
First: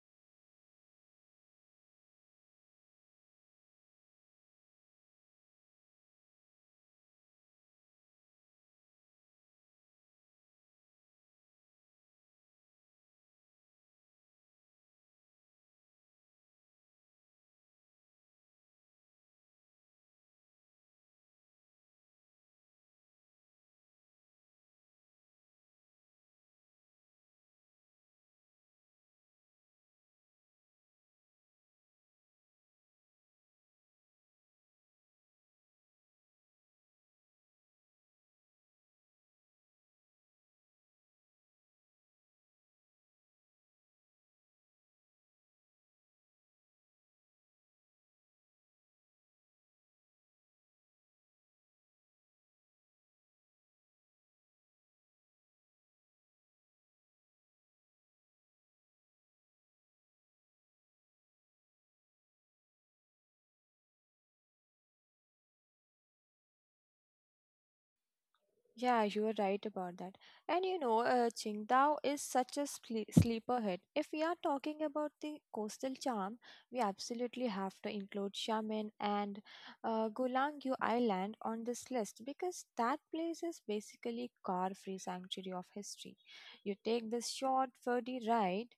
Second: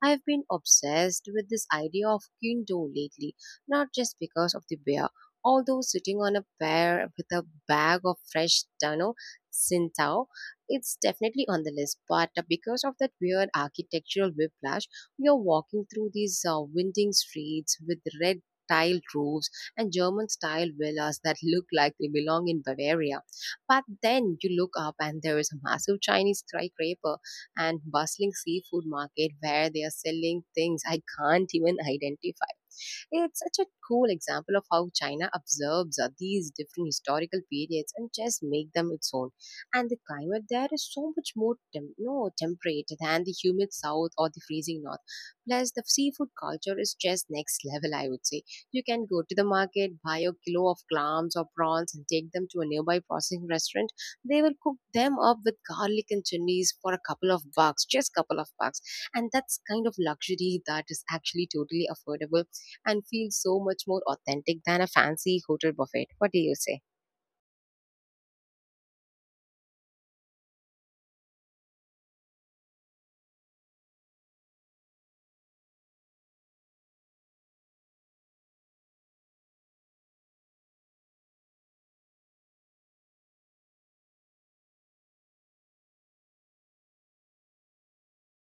I've been obsessed with this idea of Qingdao lately, not just because of the bear, although sitting on a bear with a bag of fresh, you know, it's definitely on the list, but because of that weird architectural whiplash, we are walking through these winding streets with red tiled roofs and German style villas that look like they belong in Bavaria. But then you look up and there is a massive Chinese skyscraper and bustling seafood market where they are selling things I can't even identify. It's such a cool example of how China observes these different historical periods and just make them its own. And the climate there is so much more tem- no, temperate than the humid south or the freezing north. Plus, the seafood culture is just next <laughs> level, I would say. You can go to the market, buy a kilo of clams or prawns, and take them to a nearby processing restaurant. They will cook them up with garlic and chilies for a couple of bucks, just couple of bucks. And that's kind of luxury that is actually totally affordable and feels so much more authentic than a fancy hotel buffet. What do you say? Yeah, you are right about that. And you know, Qingdao is such a sleeper hit. If we are talking about the coastal charm, we absolutely have to include Xiamen and Gulangyu Island on this list because that place is basically car-free sanctuary of history. You take this short, ferdy ride,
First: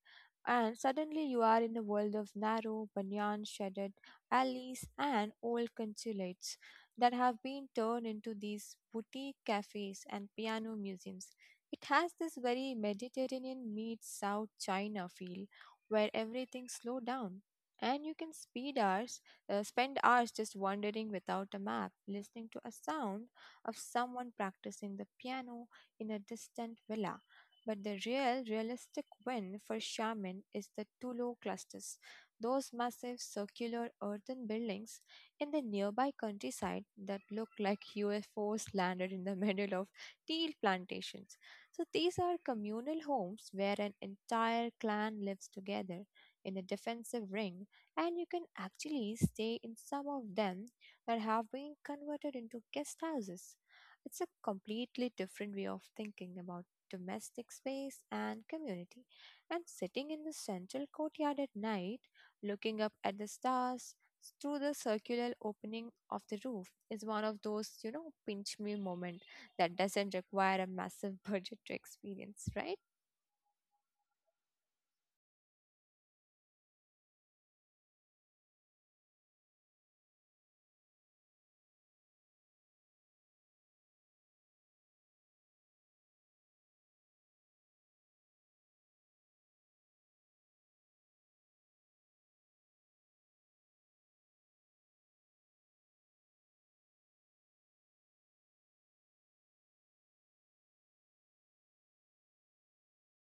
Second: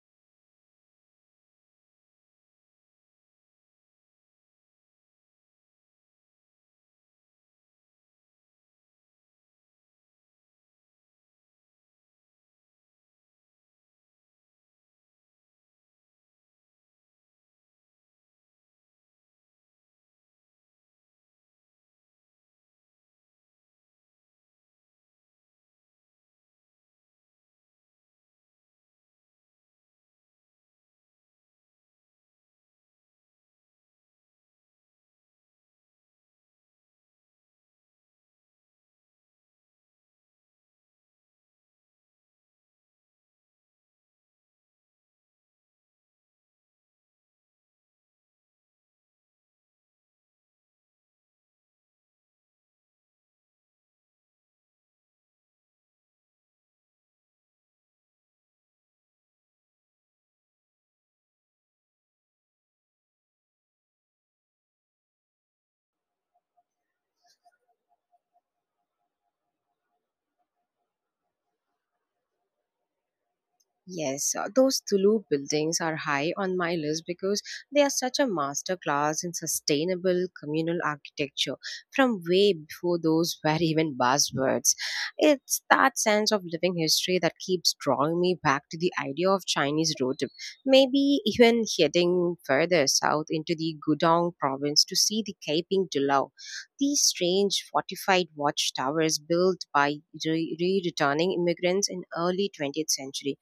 and suddenly you are in a world of narrow, banyan-shaded alleys and old consulates that have been turned into these boutique cafes and piano museums. It has this very Mediterranean meets South China feel where everything slow down and you can speed hours, spend hours just wandering without a map, listening to a sound of someone practicing the piano in a distant villa. But the real realistic win for Shaman is the Tulo clusters, those massive circular earthen buildings in the nearby countryside that look like UFOs landed in the <laughs> middle of teal plantations. So these are communal homes where an entire clan lives together in a defensive ring, and you can actually stay in some of them that have been converted into guest houses. It's a completely different way of thinking about domestic space and community. And sitting in the central courtyard at night, looking up at the stars, through the circular opening of the roof is one of those, you know, pinch me moment that doesn't require a massive <laughs> budget to experience, right? Yes, those Tulu buildings are high on my list, because they are such a master class in sustainable communal architecture from way before those <laughs> were even buzzwords. It's that sense of living history that keeps drawing me back to the idea of Chinese road trip, maybe even heading further south into the Gudong province to see the Kaiping Dilao, these strange fortified watchtowers built by returning immigrants in early 20th century.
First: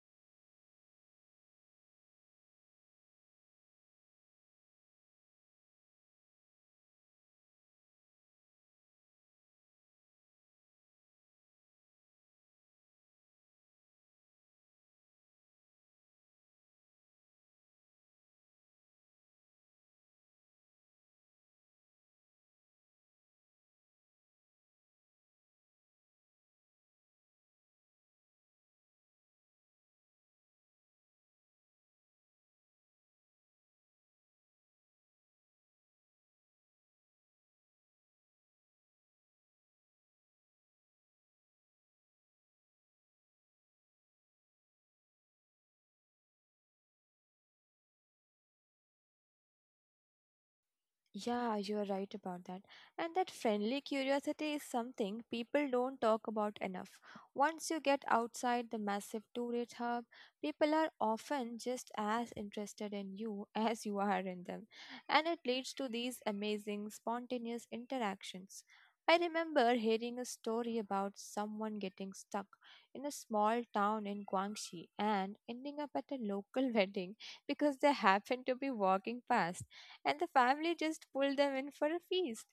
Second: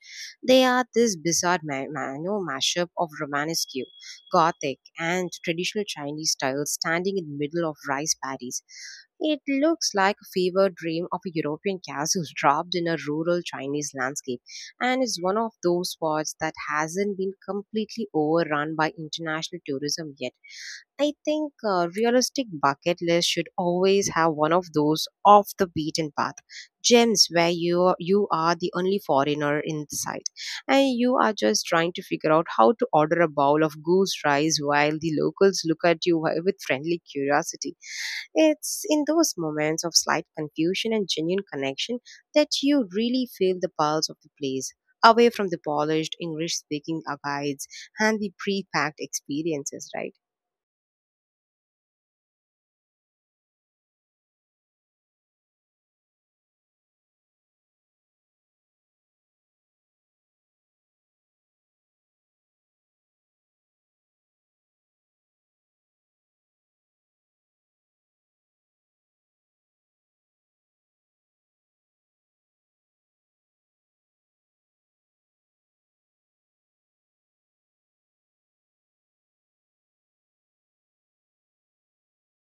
They are this bizarre you know, mashup of Romanesque, Gothic, and traditional Chinese styles standing in the middle of rice paddies. It looks like a fever dream of a European castle <laughs> dropped in a rural Chinese landscape, and is one of those spots that hasn't been completely overrun by international tourism yet. I think a realistic bucket list should always have one of those off the beaten path gems where you are the only foreigner in sight, and you are just trying to figure out how to order a bowl of goose rice while the locals look at you with friendly curiosity. It's in those moments of slight confusion and genuine connection that you really feel the pulse of the place, away from the polished English speaking guides and the pre packed experiences, right? Yeah, you're right about that. And that friendly curiosity is something people don't talk about enough. Once you get outside the massive tourist hub, people are often just as interested in you <laughs> as you are in them. And it leads to these amazing spontaneous interactions. I remember hearing a story about someone getting stuck in a small town in Guangxi and ending up at a local <laughs> wedding because they happened to be walking past and the family just pulled them in for a feast.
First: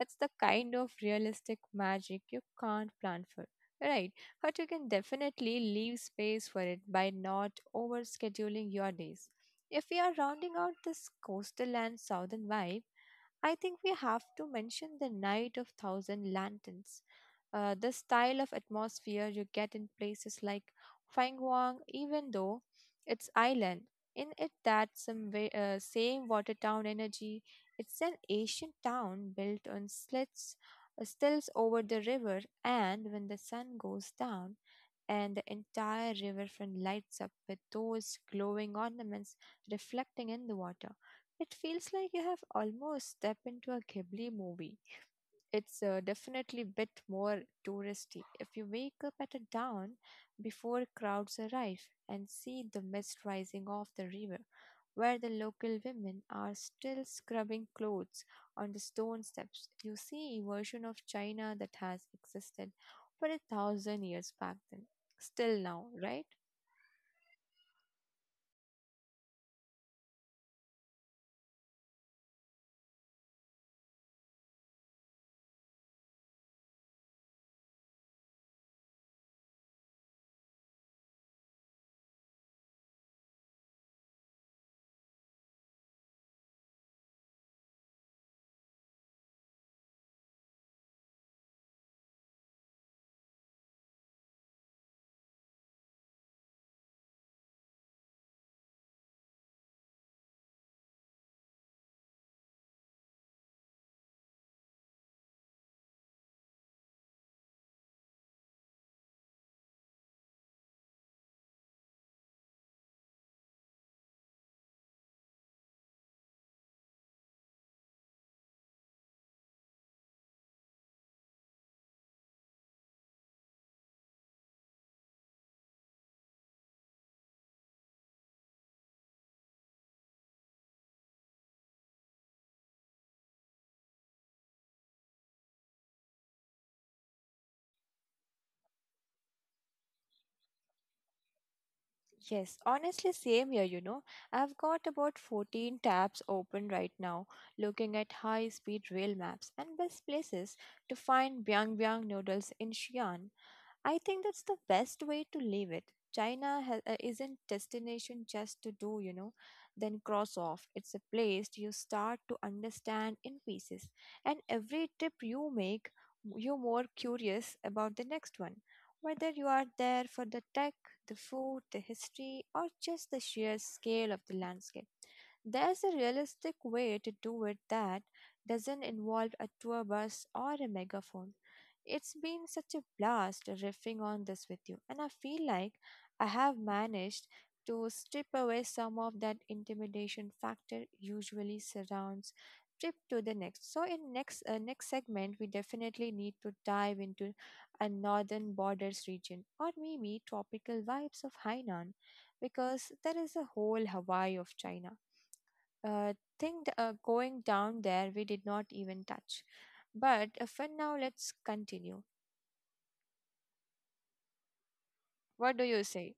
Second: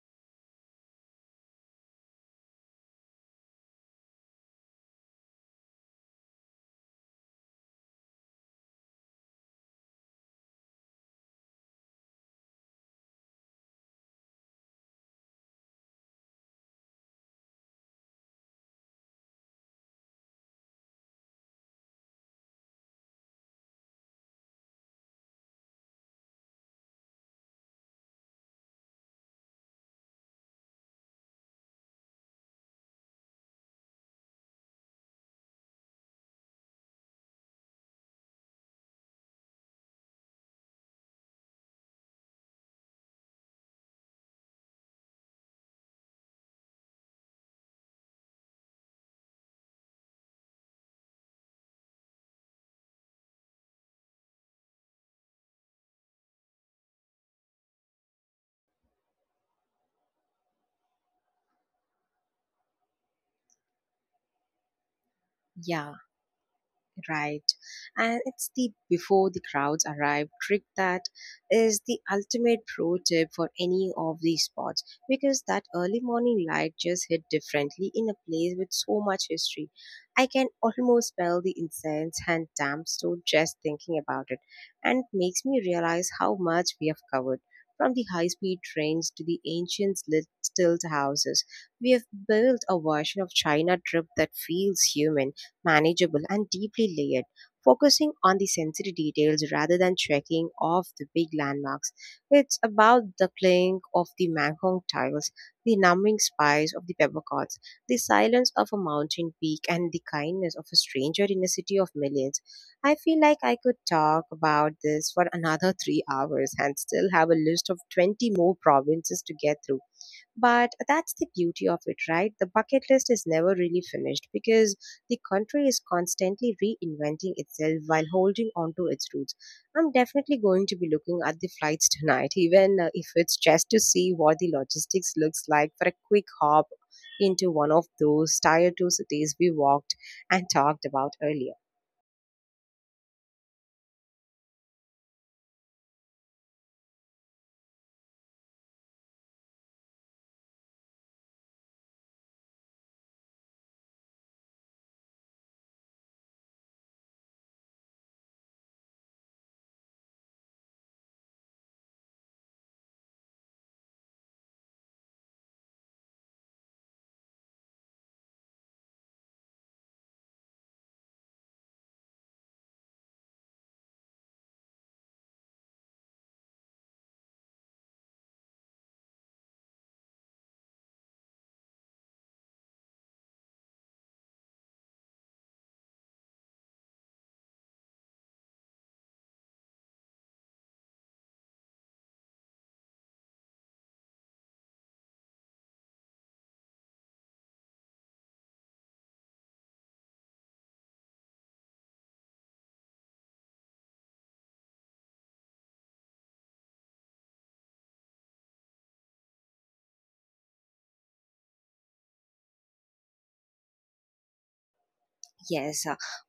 That's the kind of realistic magic you can't plan for. Right, but you can definitely leave space for it by not over scheduling your days. If we are rounding out this coastal and southern vibe, I think we have to mention the Night of Thousand Lanterns. The style of atmosphere you get in places like Fangwang, even though it's island, in it, that some way, same Watertown energy. It's an ancient town built on slits, stills over the river, and when the sun goes down and the entire riverfront lights up with those glowing ornaments reflecting in the water, it feels like you have almost stepped into a Ghibli movie it's definitely a bit more touristy. If you wake up at a dawn before crowds arrive and see the mist rising off the river, where the local women are still scrubbing clothes on the stone steps, you see a version of China that has existed for a thousand years back then, still now, Yeah. right? Right. And it's the before the crowds arrive trick that is the ultimate pro tip for any of these spots, because that early morning light just hit differently in a place with so much history. I can almost smell the incense and damp stove just thinking about it, and it makes me realize how much we have covered. From the high speed trains to the ancient stilt houses, we have built a version of China trip that feels human, manageable, and deeply layered, focusing on the sensory details rather than checking off the big landmarks. It's about the clink of the Manhong tiles, the numbing spice of the peppercorns, the silence of a mountain peak, and the kindness of a stranger in a city of millions. I feel like I could talk about this for another 3 hours and still have a list of 20 more provinces to get through, but that's the beauty of it, right? The bucket list is never really finished because the country is constantly reinventing itself while holding on to its roots. I'm definitely going to be looking at the flights <laughs> tonight, even if it's just to see what the logistics looks like for a quick hop into one of those tier 2 cities we walked and talked about earlier. Yes, honestly, same here, you know. I've got about 14 tabs open right now, looking at high speed rail maps and best places to find Byung Byung noodles in Xi'an. I think that's the best way to leave it. China isn't destination just to do, you know, then cross off. It's a place you start to understand in pieces. And every trip you make, you're more curious about the next one. Whether you are there for the tech, the food, the history, or just the sheer scale of the landscape, there's a realistic way to do it that doesn't involve a tour bus or a megaphone. It's been such a blast riffing on this with you, and I feel like I have managed to strip away some of that intimidation factor usually surrounds trip to the next. So in next next segment, we definitely need to dive into a northern borders region or maybe tropical vibes of Hainan, because there is a whole Hawaii of China. Uh, thing going down there we did not even touch. But for now, let's continue. What do Yes. you say?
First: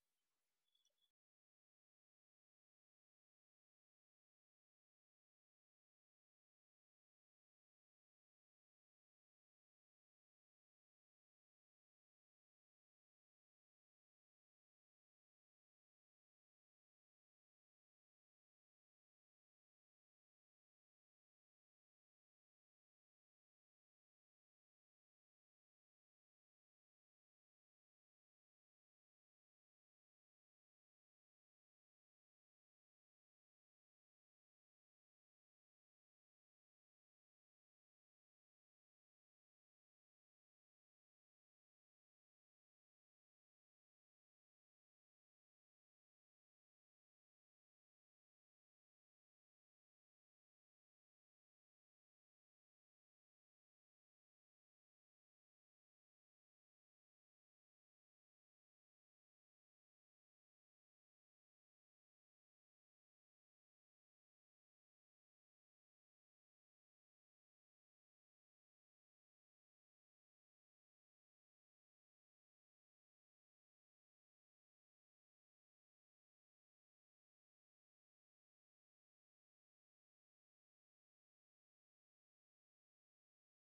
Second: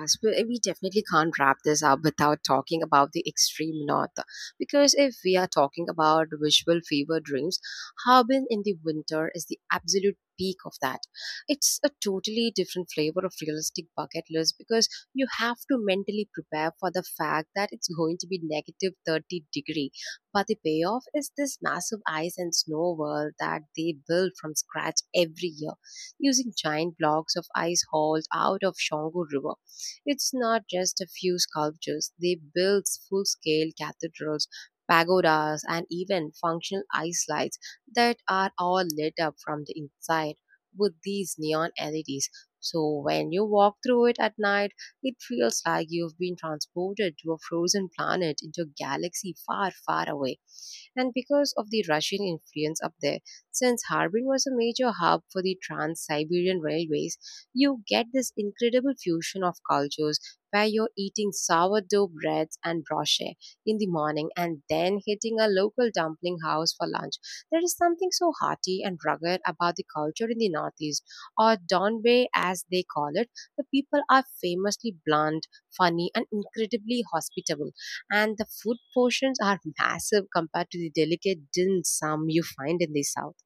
Yes, but we definitely can't wrap this up without talking about the extreme north. Because if we are talking about visual fever dreams, Harbin in the winter is the absolute peak of that. It's a totally different flavor of realistic bucket list because you have to mentally prepare for the fact that it's going to be negative 30 degree. But the payoff is this massive ice and snow world that they build from scratch every year using giant blocks of ice hauled out of Shongu River. It's not just a few sculptures, they build full scale cathedrals, pagodas, and even functional ice lights that are all lit up from the inside with these neon LEDs. So when you walk through it at night, it feels like you've been transported to a frozen planet into a galaxy far, far away. And because of the Russian influence up there, since Harbin was a major hub for the Trans Siberian Railways, you get this incredible fusion of cultures where you're eating sourdough breads and brochet in the morning and then hitting a local dumpling house for lunch. There is something so hearty and rugged about the culture in the Northeast, or Donbay as they call it. The people are famously blunt, funny, and incredibly hospitable, and the food portions are massive compared to the delicate dim sum you find in the south.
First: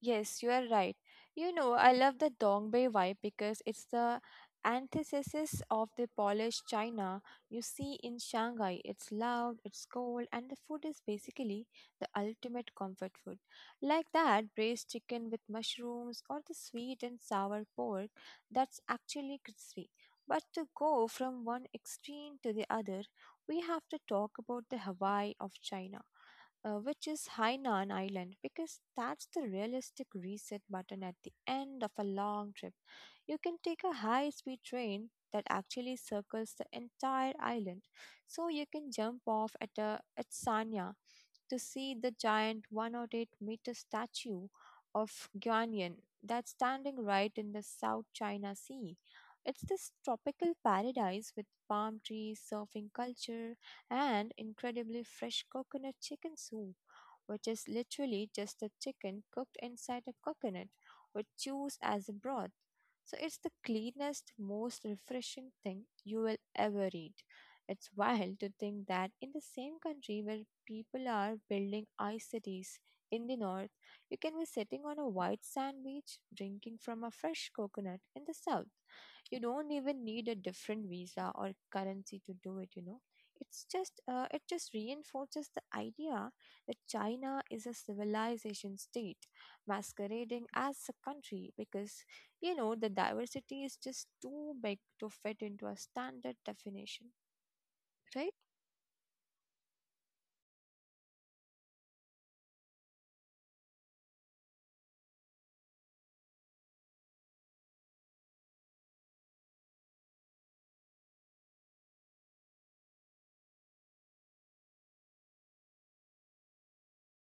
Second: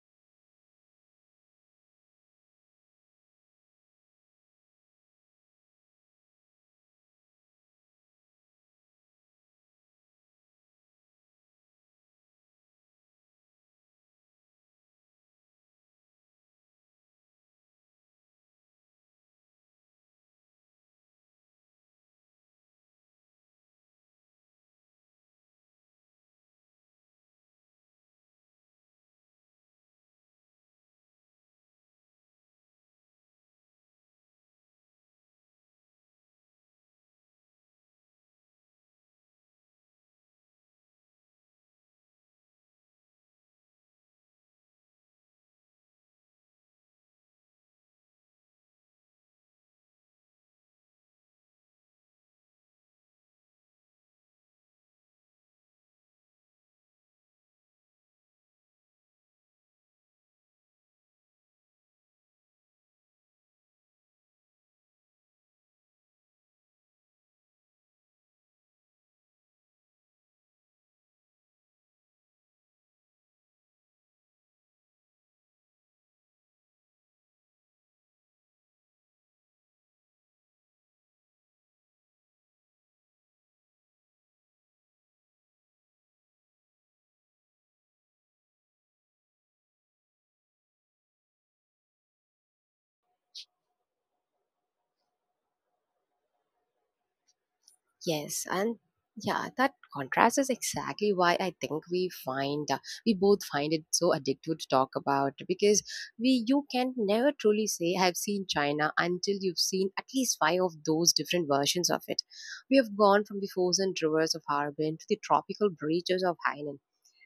Yes, you are right. You know, I love the Dongbei vibe because it's the antithesis of the polished china you see in Shanghai. It's loud, it's cold, and the food is basically the ultimate comfort food. Like that braised chicken with mushrooms or the sweet and sour pork that's actually crispy. But to go from one extreme to the other, we have to talk about the Hawaii of China, which is Hainan Island, because that's the realistic reset button at the end of a long trip. You can take a high speed train that actually circles the entire island, so you can jump off at Sanya to see the giant 108-meter statue of Guanyin that's standing right in the South China Sea. It's this tropical paradise with palm trees, surfing culture, and incredibly fresh coconut chicken soup, which is literally just a chicken cooked inside a coconut with juice as a broth. So it's the cleanest, most refreshing thing you will ever eat. It's wild to think that in the same country where people are building ice cities in the north, you can be sitting on a white sand beach drinking from a fresh coconut in the south. You don't even need a different visa or currency to do it, you know. It's just it just reinforces the idea that China is a civilization state masquerading as a country because you know the diversity is just too big to fit into a standard definition, right? Yes, and yeah, that contrast is exactly why I think we both find it so addictive to talk about, because we you can never truly say I've seen China until you've seen at least five of those different versions of it. We have gone from the frozen rivers of Harbin to the tropical beaches of Hainan.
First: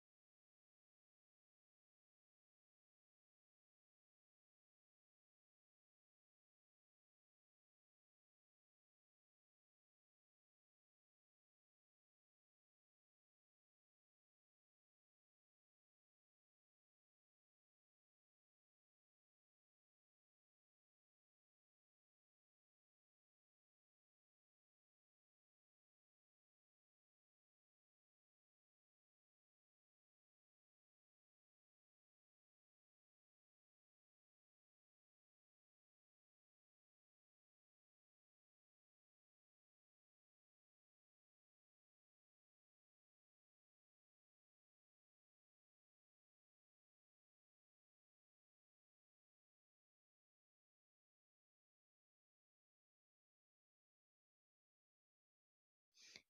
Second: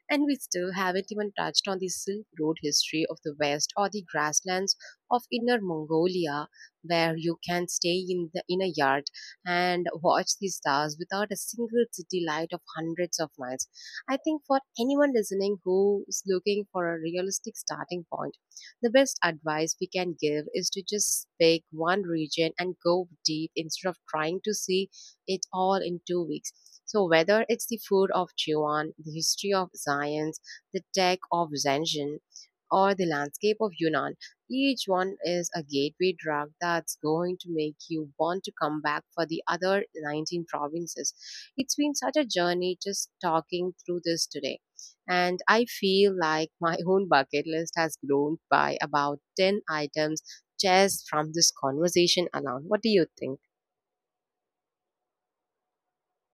And we still haven't even touched on the Silk Road history of the West or the grasslands of Inner Mongolia, where you can stay in a yard and watch the stars without a single city light of hundreds of miles. I think for anyone listening who is looking for a realistic starting point, the best advice we can give is to just pick one region and go deep instead of trying to see it all in 2 weeks. So whether it's the food of Jiwan, the history of science, the tech of Zhenzhen, or the landscape of Yunnan, each one is a gateway drug that's going to make you want to come back for the other 19 provinces. It's been such a journey just talking through this today. And I feel like my <laughs> own bucket list has grown by about 10 items just from this conversation alone. What do you think?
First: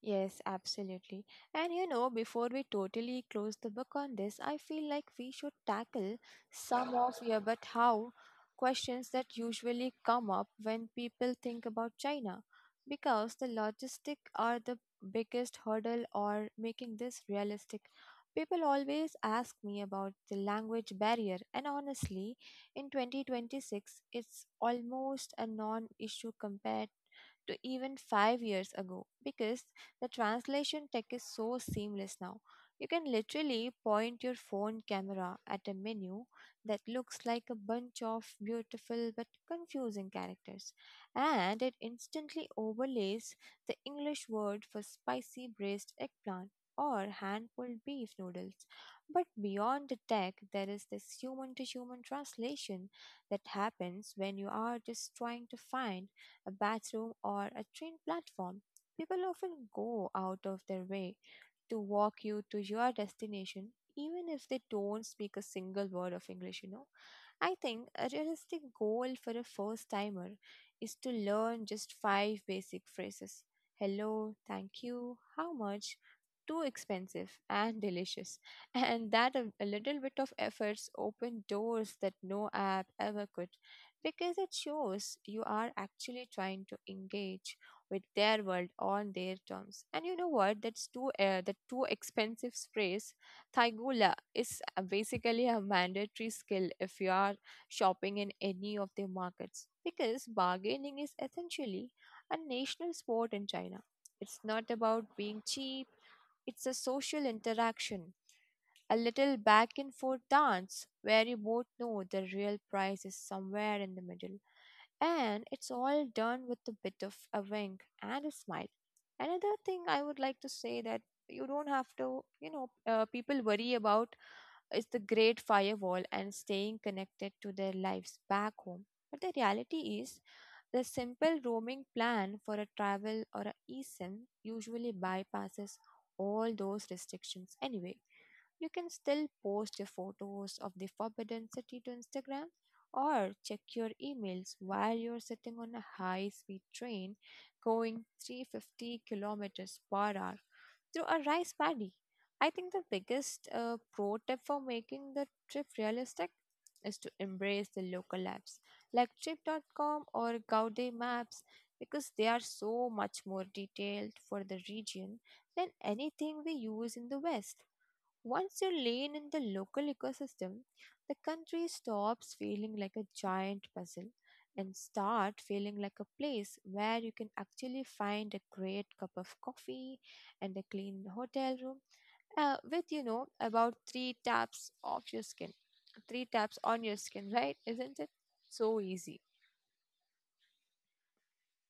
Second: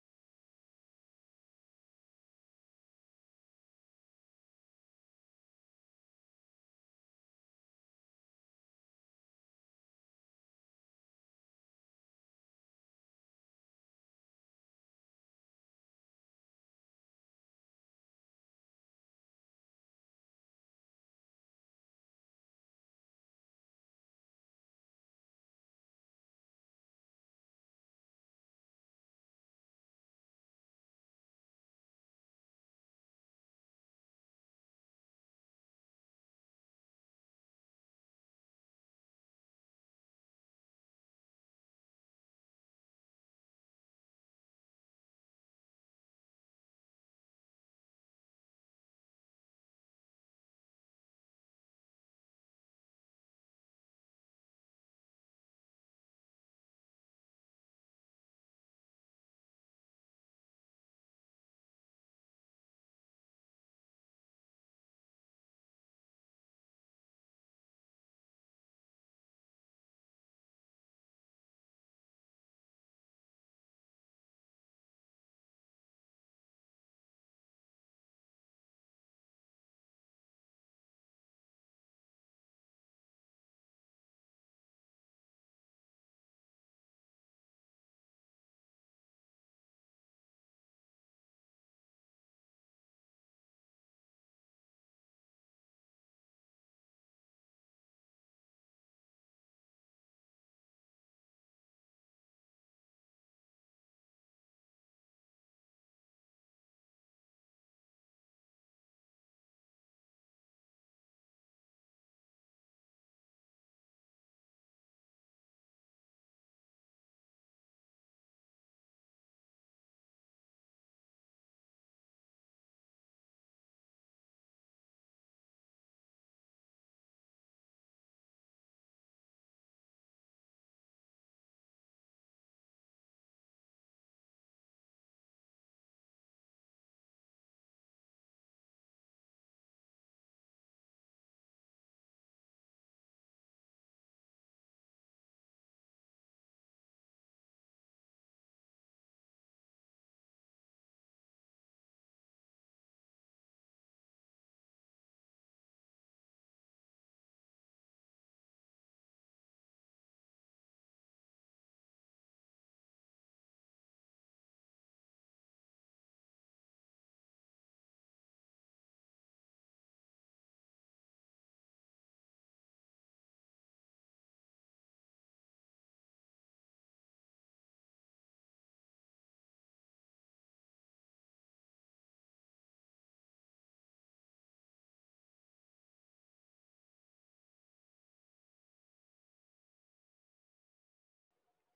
Yes, absolutely. And you know, before we totally close the book on this, I feel like we should tackle some of your but how questions that usually come up when people think about China, because the logistic are the biggest hurdle or making this realistic. People always ask me about the language barrier, and honestly, in 2026, it's almost a non issue compared to even 5 years ago because the translation tech is so seamless now. You can literally point your phone camera at a menu that looks like a bunch of beautiful but confusing characters, and it instantly overlays the English word for spicy braised eggplant or hand pulled beef noodles. But beyond the tech, there is this human to human translation that happens when you are just trying to find a bathroom or a train platform. People often go out of their way to walk you to your destination, even if they don't speak a single word of English, you know. I think a realistic goal for a first timer is to learn just five basic phrases: hello, thank you, how much, too expensive, and delicious. <laughs> And that a little bit of efforts open doors that no app ever could because it shows you are actually trying to engage with their world on their terms. And you know what? That's too the too expensive phrase Thaigula is basically a mandatory skill if you are shopping in any of the markets because bargaining is essentially a national sport in China. It's not about being cheap, it's a social interaction, a little back and forth dance where you both know the real price is somewhere in the middle, and it's all done with a bit of a wink and a smile. Another thing I would like to say that you don't have to, people worry about is the great firewall and staying connected to their lives back home. But the reality is, the simple roaming plan for a travel or a eSIM usually bypasses all those restrictions anyway. You can still post your photos of the Forbidden City to Instagram or check your emails while you're sitting on a high speed train going 350 kilometers per hour through a rice paddy. I think the biggest pro tip for making the trip realistic is to embrace the local apps like trip.com or Gaude Maps because they are so much more detailed for the region than anything we use in the West. Once you lean in the local ecosystem, the country stops feeling like a giant puzzle and start feeling like a place where you can actually find a great cup of coffee and a clean hotel room with you know about 3 taps of your skin. 3 taps on your skin, right? Isn't it so easy?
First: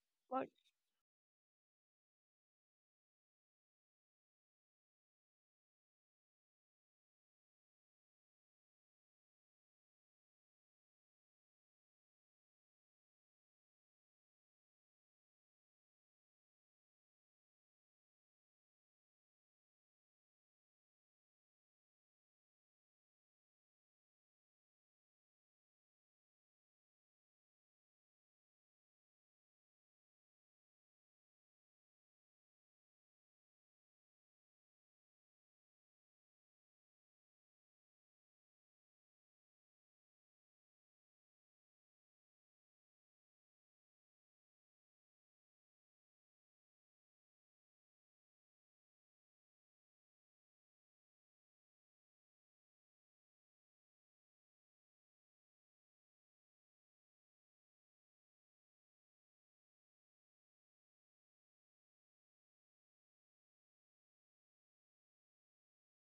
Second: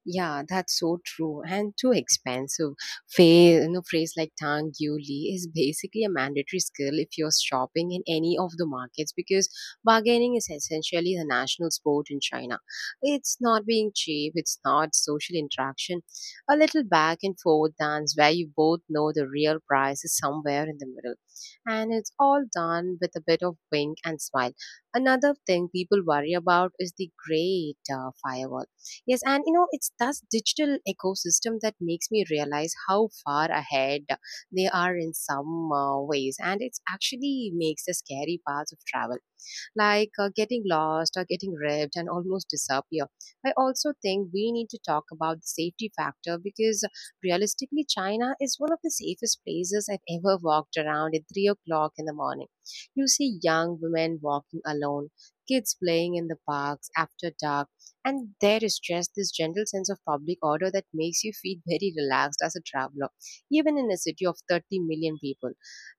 Yeah, What? that's so true. And too expensive. Phrase, phrase like tang you li is basically a mandatory skill if you're shopping in any of the markets, because bargaining is essentially the national sport in China. It's not being cheap, it's not social interaction. A little back and forth dance where you both know the real price is somewhere in the middle. And it's all done with a bit of wink and smile. Another thing people worry about is the great firewall. Yes, and you know, it's this digital ecosystem that makes me realize how far ahead they are in some ways, and it's actually makes the scary parts of travel like getting lost or getting raped and almost disappear. I also think we need to talk about the safety factor, because realistically, China is one of the safest places I've ever walked around at 3 o'clock in the morning. You see young women walking alone, kids playing in the parks after dark, and there is just this gentle sense of public order that makes you feel very relaxed as a traveler, even in a city of 30 million people.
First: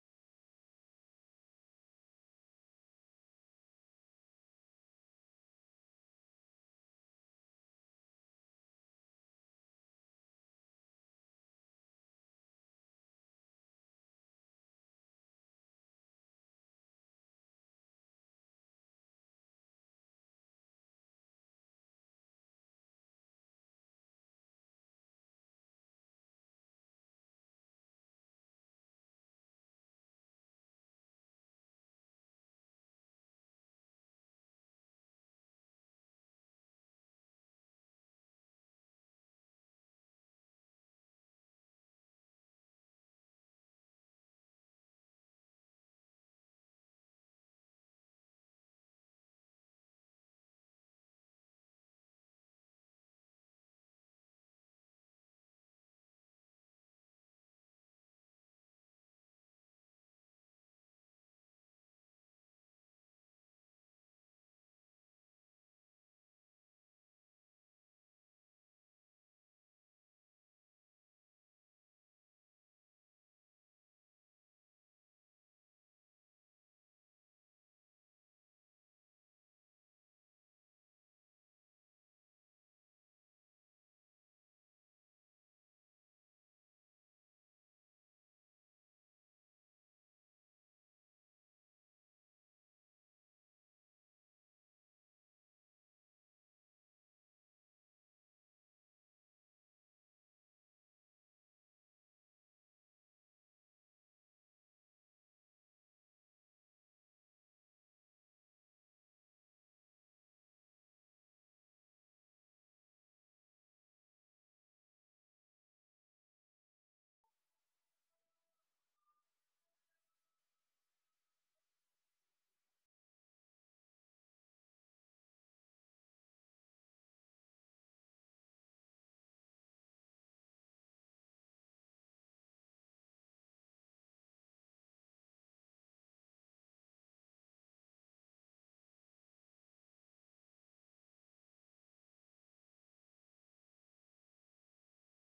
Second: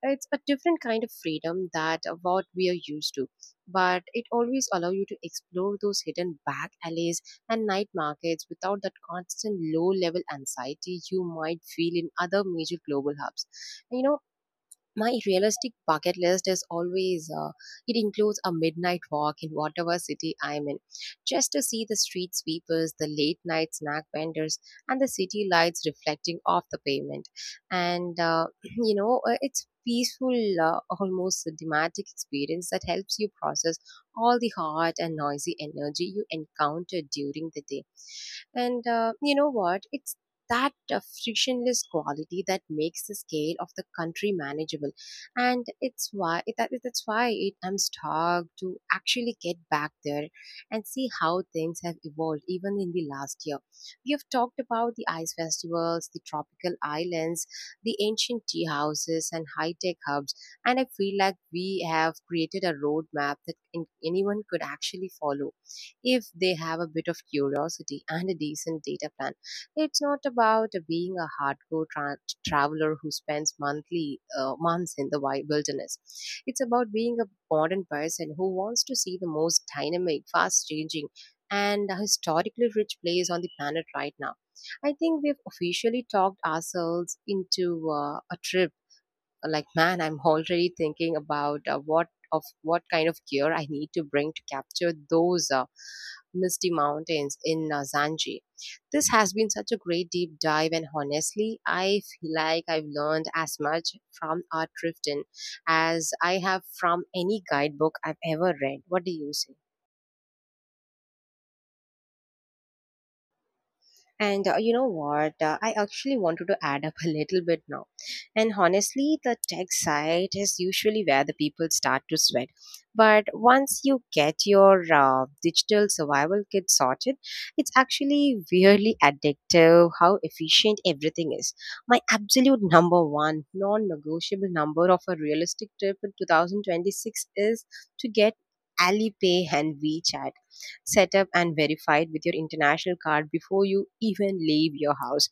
It's a different kind of freedom that what we are used to, but it always allows you to explore those hidden back alleys and night markets without that constant low level anxiety you might feel in other major global hubs. And, you know, my realistic bucket list is it includes a midnight walk in whatever city I'm in, just to see the street sweepers, the late night snack vendors, and the city lights reflecting off the pavement. And, <clears throat> it's peaceful, almost dramatic experience that helps you process all the hot and noisy energy you encounter during the day. And you know what? It's that frictionless quality that makes the scale of the country manageable, and it's why it, that, that's why it, I'm stoked to actually get back there and see how things have evolved even in the last year. We have talked about the ice festivals, the tropical islands, the ancient tea houses and high-tech hubs, and I feel like we have created a roadmap that anyone could actually follow if they have a bit of curiosity and a decent data plan. It's not about being a hardcore traveler who spends monthly months in the wilderness. It's about being a modern person who wants to see the most dynamic, fast-changing, and historically rich place on the planet right now. I think we've officially talked ourselves into a trip. Like, man, I'm already thinking about what kind of gear I need to bring to capture those misty mountains in Zanji. This has been such a great deep dive, and honestly I feel like I've learned as much from art drifting as I have from any guidebook I've ever read. What do you say? And you know what? I actually wanted to add up <laughs> a little bit now. And honestly, the tech side is usually where the people start to sweat. But once you get your digital survival kit sorted, it's actually really addictive how efficient everything is. My absolute number one non negotiable number of a realistic trip in 2026 is to get Alipay and WeChat set up and verified with your international card before you even leave your house.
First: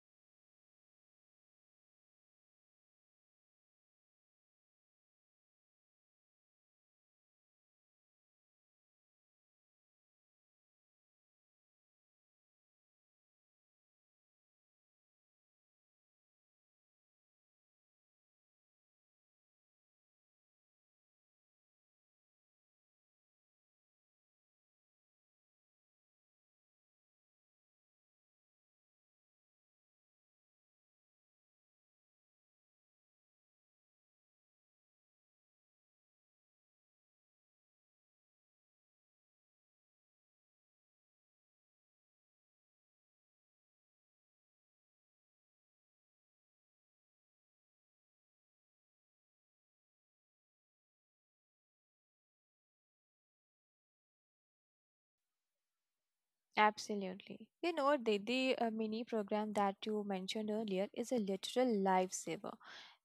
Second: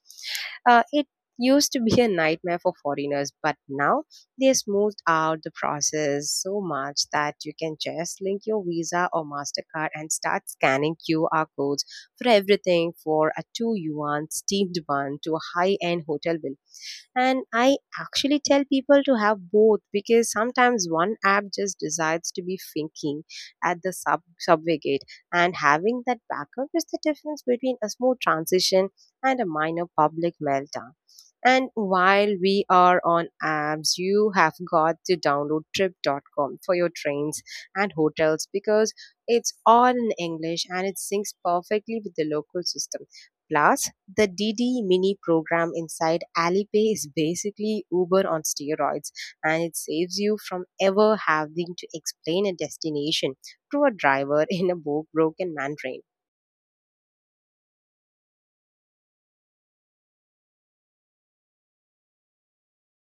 It used to be a nightmare for foreigners, but now they smoothed out the process so much that you can just link your Visa or MasterCard and start scanning QR codes for everything, for a 2 yuan steamed bun to a high end hotel bill. And I actually tell people to have both, because sometimes one app just decides to be thinking at the subway gate, and having that backup is the difference between a smooth transition and a minor public meltdown. And while we are on apps, you have got to download trip.com for your trains and hotels, because it's all in English and it syncs perfectly with the local system. Plus, the DD mini program inside Alipay is basically Uber on steroids, and it saves you from ever having to explain a destination to a driver in a broken Mandarin. Absolutely. You know, the mini program that you mentioned earlier is a literal lifesaver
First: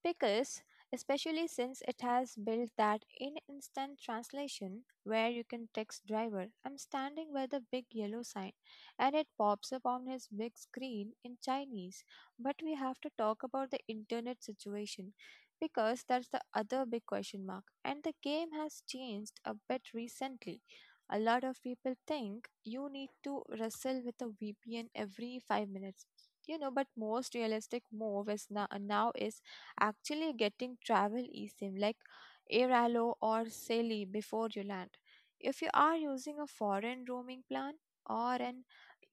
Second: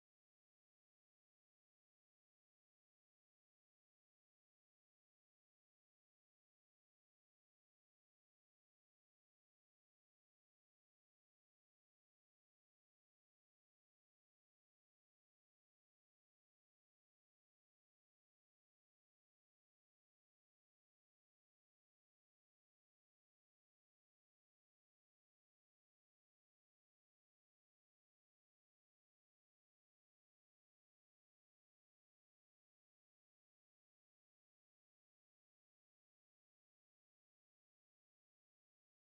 because, especially since it has built that in instant translation where you can text driver, I'm standing by the big yellow sign, and it pops up on his big screen in Chinese. But we have to talk about the internet situation because that's the other big question mark, and the game has changed a bit recently. A lot of people think you need to wrestle with a VPN every 5 minutes. You know, but most realistic move is now is actually getting travel eSIM like Airalo or Sally before you land. If you are using a foreign roaming plan or an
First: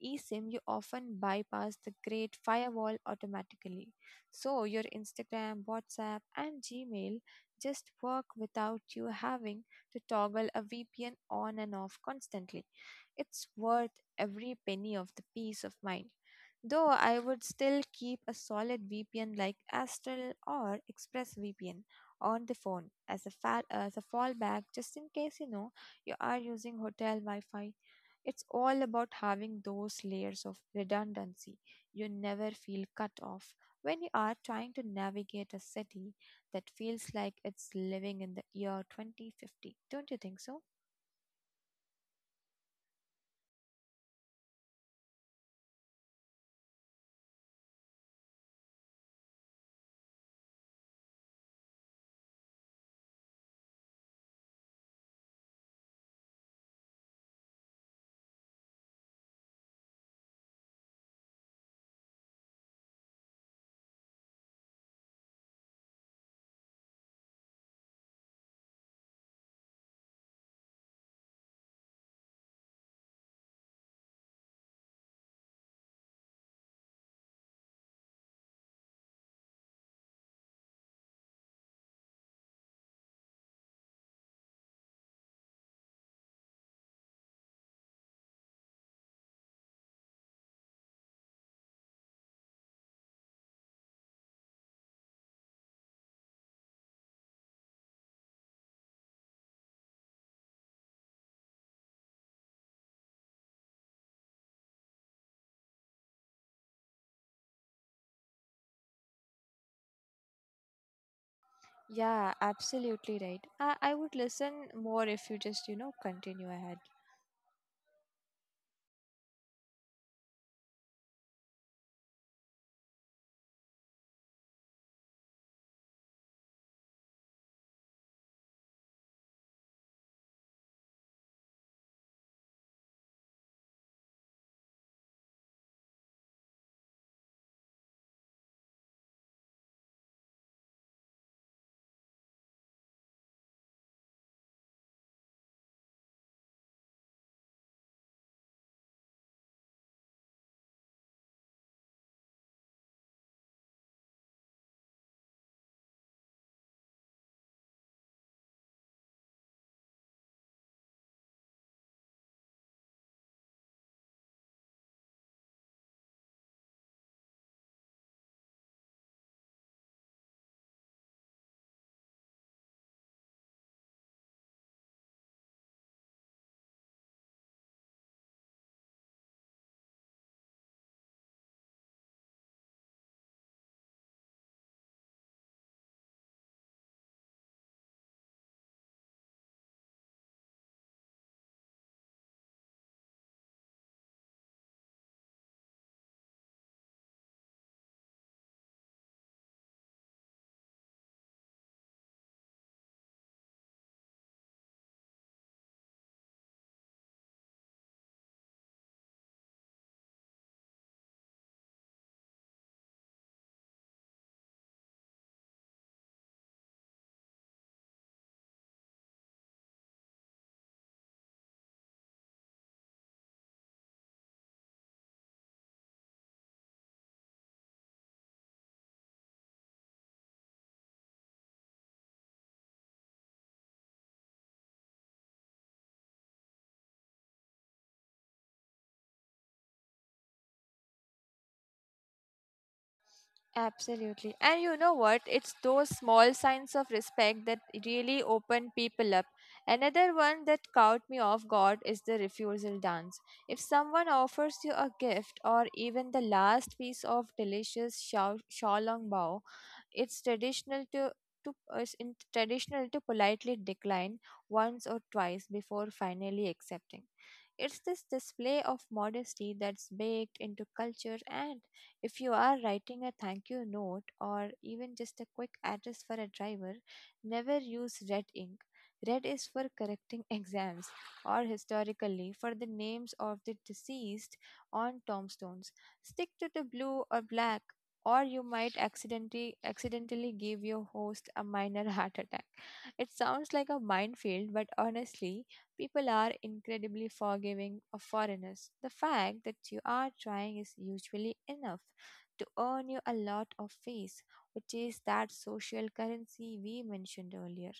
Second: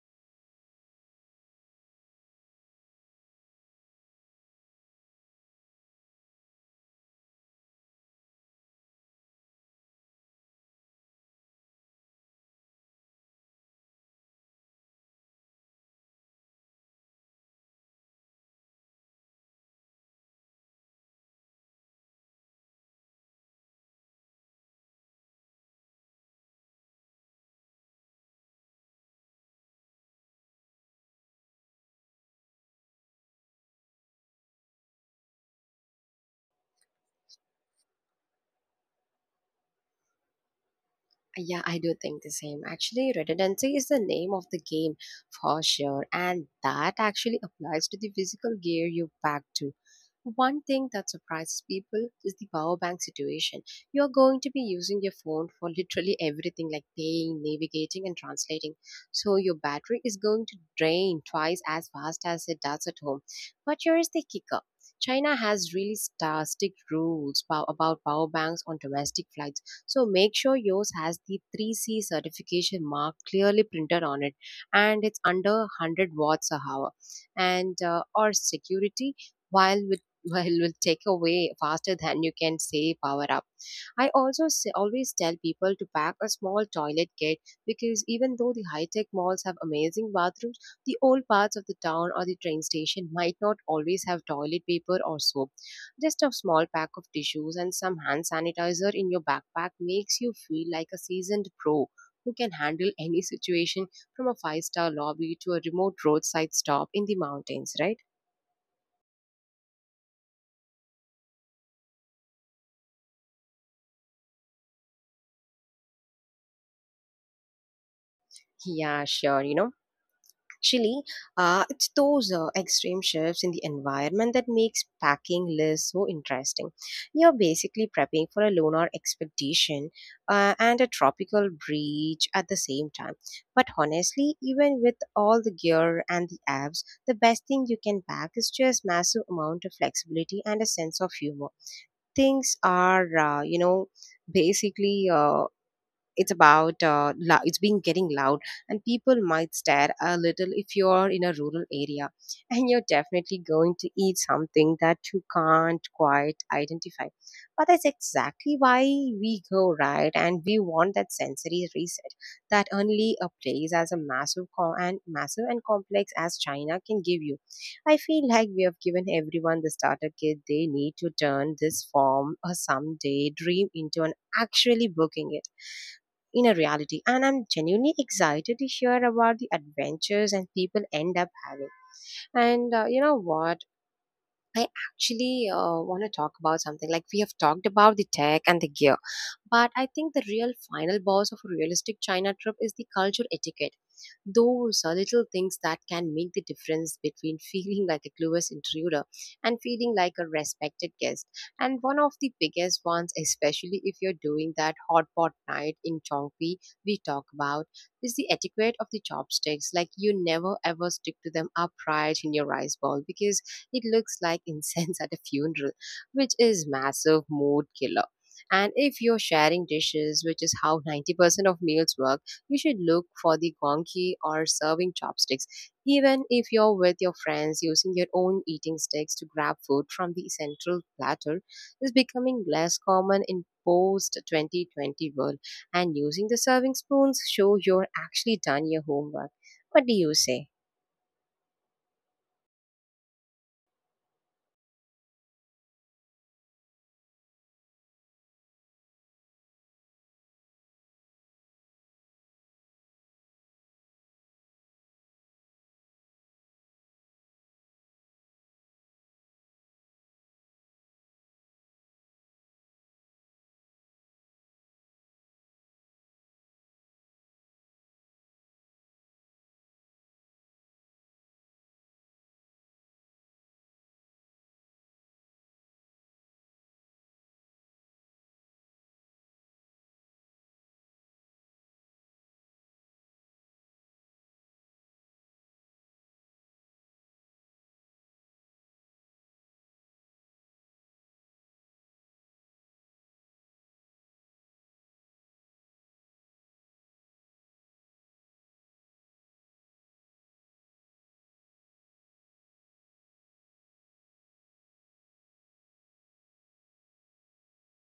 eSIM, you often bypass the great firewall automatically. So your Instagram, WhatsApp, and Gmail just work without you having to toggle a VPN on and off constantly. It's worth every penny of the peace of mind. Though I would still keep a solid VPN like Astral or ExpressVPN on the phone as a fallback just in case you know you are using hotel Wi-Fi. It's all about having those layers of redundancy. You never feel cut off when you are trying to navigate a city that feels like it's living in the year 2050. Don't you think so? Yeah, I do think the same. Actually, redundancy is the name of the game for sure, and that actually applies to the physical gear you pack too. One thing that surprises people is the power bank situation. You are going to be using your phone for <laughs> literally everything, like paying, navigating, and translating. So your battery is going to drain twice as fast as it does at home. But here is the kicker. China has really star strict rules about power banks on domestic flights, so make sure yours has the 3C certification mark clearly printed on it and it's under 100 watts a hour. And or security while with <laughs> while will take away faster than you can say power up. I also say, always tell people to pack a small toilet kit, because even though the high tech malls have amazing bathrooms, the old parts of the town or the train station might not always have toilet paper or soap. Just a small pack of tissues and some hand sanitizer in your backpack makes you feel like a seasoned pro who can handle <laughs> any situation, from a five-star lobby to a remote roadside stop in the mountains, right? Yeah, absolutely right. I would listen more if you just, you know, continue ahead. Yeah, sure, you know. Actually, it's those extreme shifts in the environment that makes packing lists so interesting. You're basically prepping for a lunar expedition and a tropical breach at the same time. But honestly, even with all the gear and the apps, the best thing you can pack is just massive amount of flexibility and a sense of humor. Things are, basically. It's about it's been getting loud, and people might stare a little if you're in a rural area, and you're definitely going to eat something that you can't quite identify, but that's exactly why we go, right? And we want that sensory reset that only a place as a massive co- and massive and complex as China can give you. I feel like we have given everyone the starter kit they need to turn this form or someday dream into an actually booking it inner reality. And I'm genuinely excited to hear about the adventures and people end up having. And You know what? I actually want to talk about something. Like, we have talked about the tech and the gear, but I think the real final boss of a realistic China trip is the culture etiquette. Those are little things that can make the difference between <laughs> feeling like a clueless intruder and feeling like a respected guest. And one of the biggest ones, especially if you're doing that hot pot night in Chongqi we talk about, is the etiquette of the chopsticks. Like, you never ever stick to them upright in your rice bowl because it looks like incense <laughs> at a funeral, which is massive mood killer. And if you're sharing dishes, which is how 90% of meals work, you should look for the gonki or serving chopsticks. Even if you're with your friends, using your own eating sticks to grab food from the central platter is becoming less common in post 2020 world. And using the serving spoons show you're actually done your homework. What do you say? Absolutely. And you know what? It's those small signs of respect that really open people up. Another one that caught me off guard is the refusal dance. If someone offers you a gift or even the last piece of delicious xiao long, it's traditional to traditional to politely decline once or twice before finally accepting. It's this display of modesty that's baked into culture, and if you are writing a thank you note or even just a quick address for a driver, never use red ink. Red is for correcting <laughs> exams, or historically for the names of the deceased on tombstones. Stick to the blue or black or you might accidentally give your host a minor <laughs> heart attack. It sounds like a minefield, but honestly, people are incredibly forgiving of foreigners. The fact that you are trying is usually enough to earn you a lot of face, which is that social currency we mentioned earlier.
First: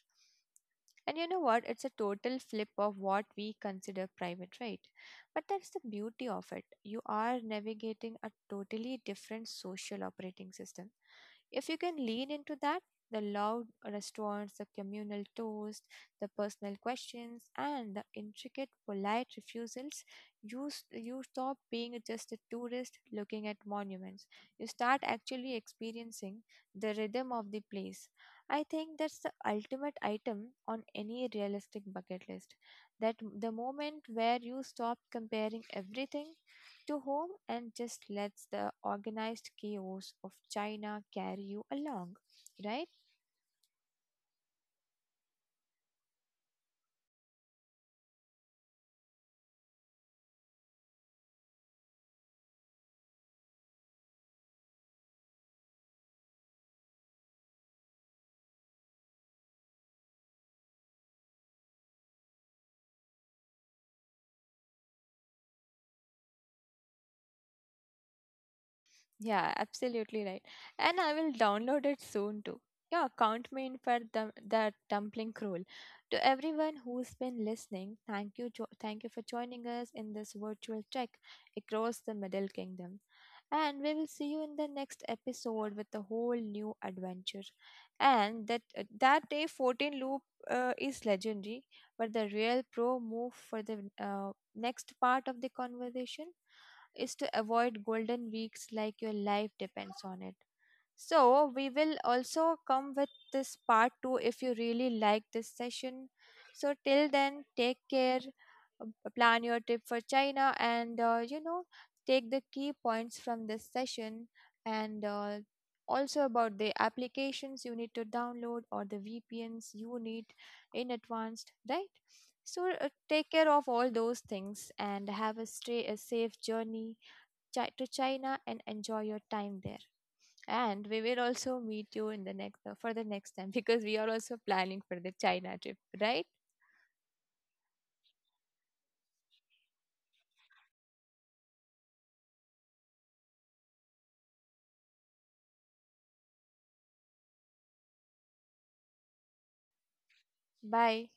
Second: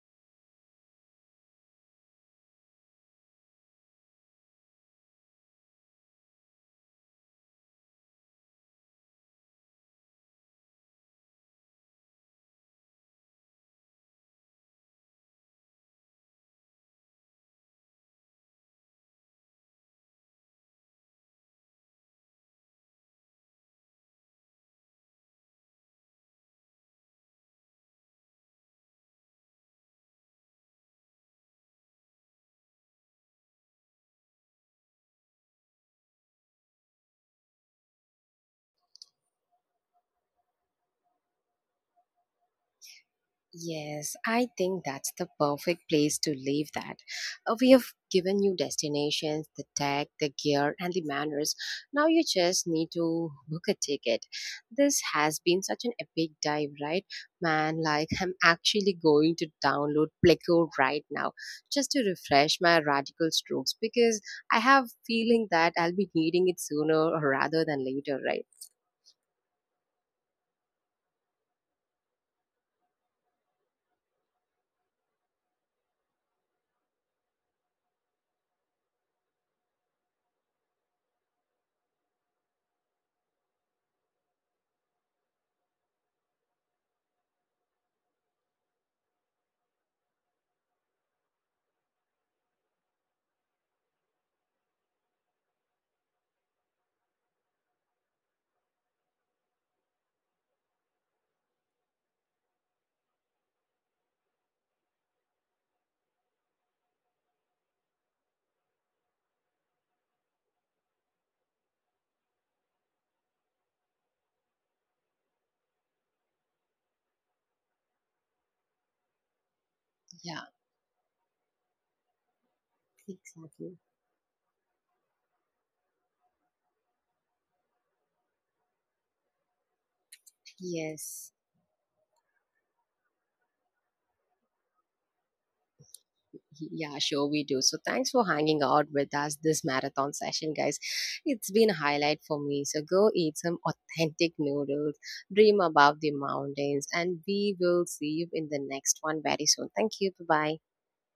And you know what? It's a total flip of what we consider private, right? But that's the beauty of it. You are navigating a totally different social operating system. If you can lean into that, the loud restaurants, the communal toast, the personal questions, and the intricate polite refusals, you stop being just a tourist looking at monuments. You start actually experiencing the rhythm of the place. I think that's the ultimate item on any realistic bucket list. The moment where you stop comparing everything to home and just lets the organized chaos of China carry you along, right? Yes, I think that's the perfect place to leave that. We have given you destinations, the tech, the gear, and the manners. Now you just need to book a ticket. This has been such an epic dive, right? Man, like, <laughs> I'm actually going to download Pleco right now just to refresh my radical strokes, because I have feeling that I'll be needing it sooner rather than later, right? Yeah, absolutely right. And I will download it soon too. Yeah, count me in for the dumpling crawl. To everyone who's been listening, thank you, thank you for joining us in this virtual trek across the Middle Kingdom. And we will see you in the next episode with a whole new adventure. And that day 14 loop is legendary, but the real pro move for the next part of the conversation is to avoid golden weeks like your life depends on it. So, we will also come with this part 2 if you really like this session. So, till then, take care, plan your trip for China, and you know, take the key points from this session and also about the applications you need to download or the VPNs you need Yeah, in advanced, right? So, take care of exactly. all those things and have a safe journey to China and enjoy your time there. And we will Yes. also meet you in the next for the next time <laughs> because we are also planning for the China trip, right? Yeah, sure we do. So thanks for hanging out with us this marathon session, guys. It's been a highlight for me. So go eat some authentic noodles, dream about the mountains, and we will see you in the next one very soon. Thank you. Bye bye. Bye.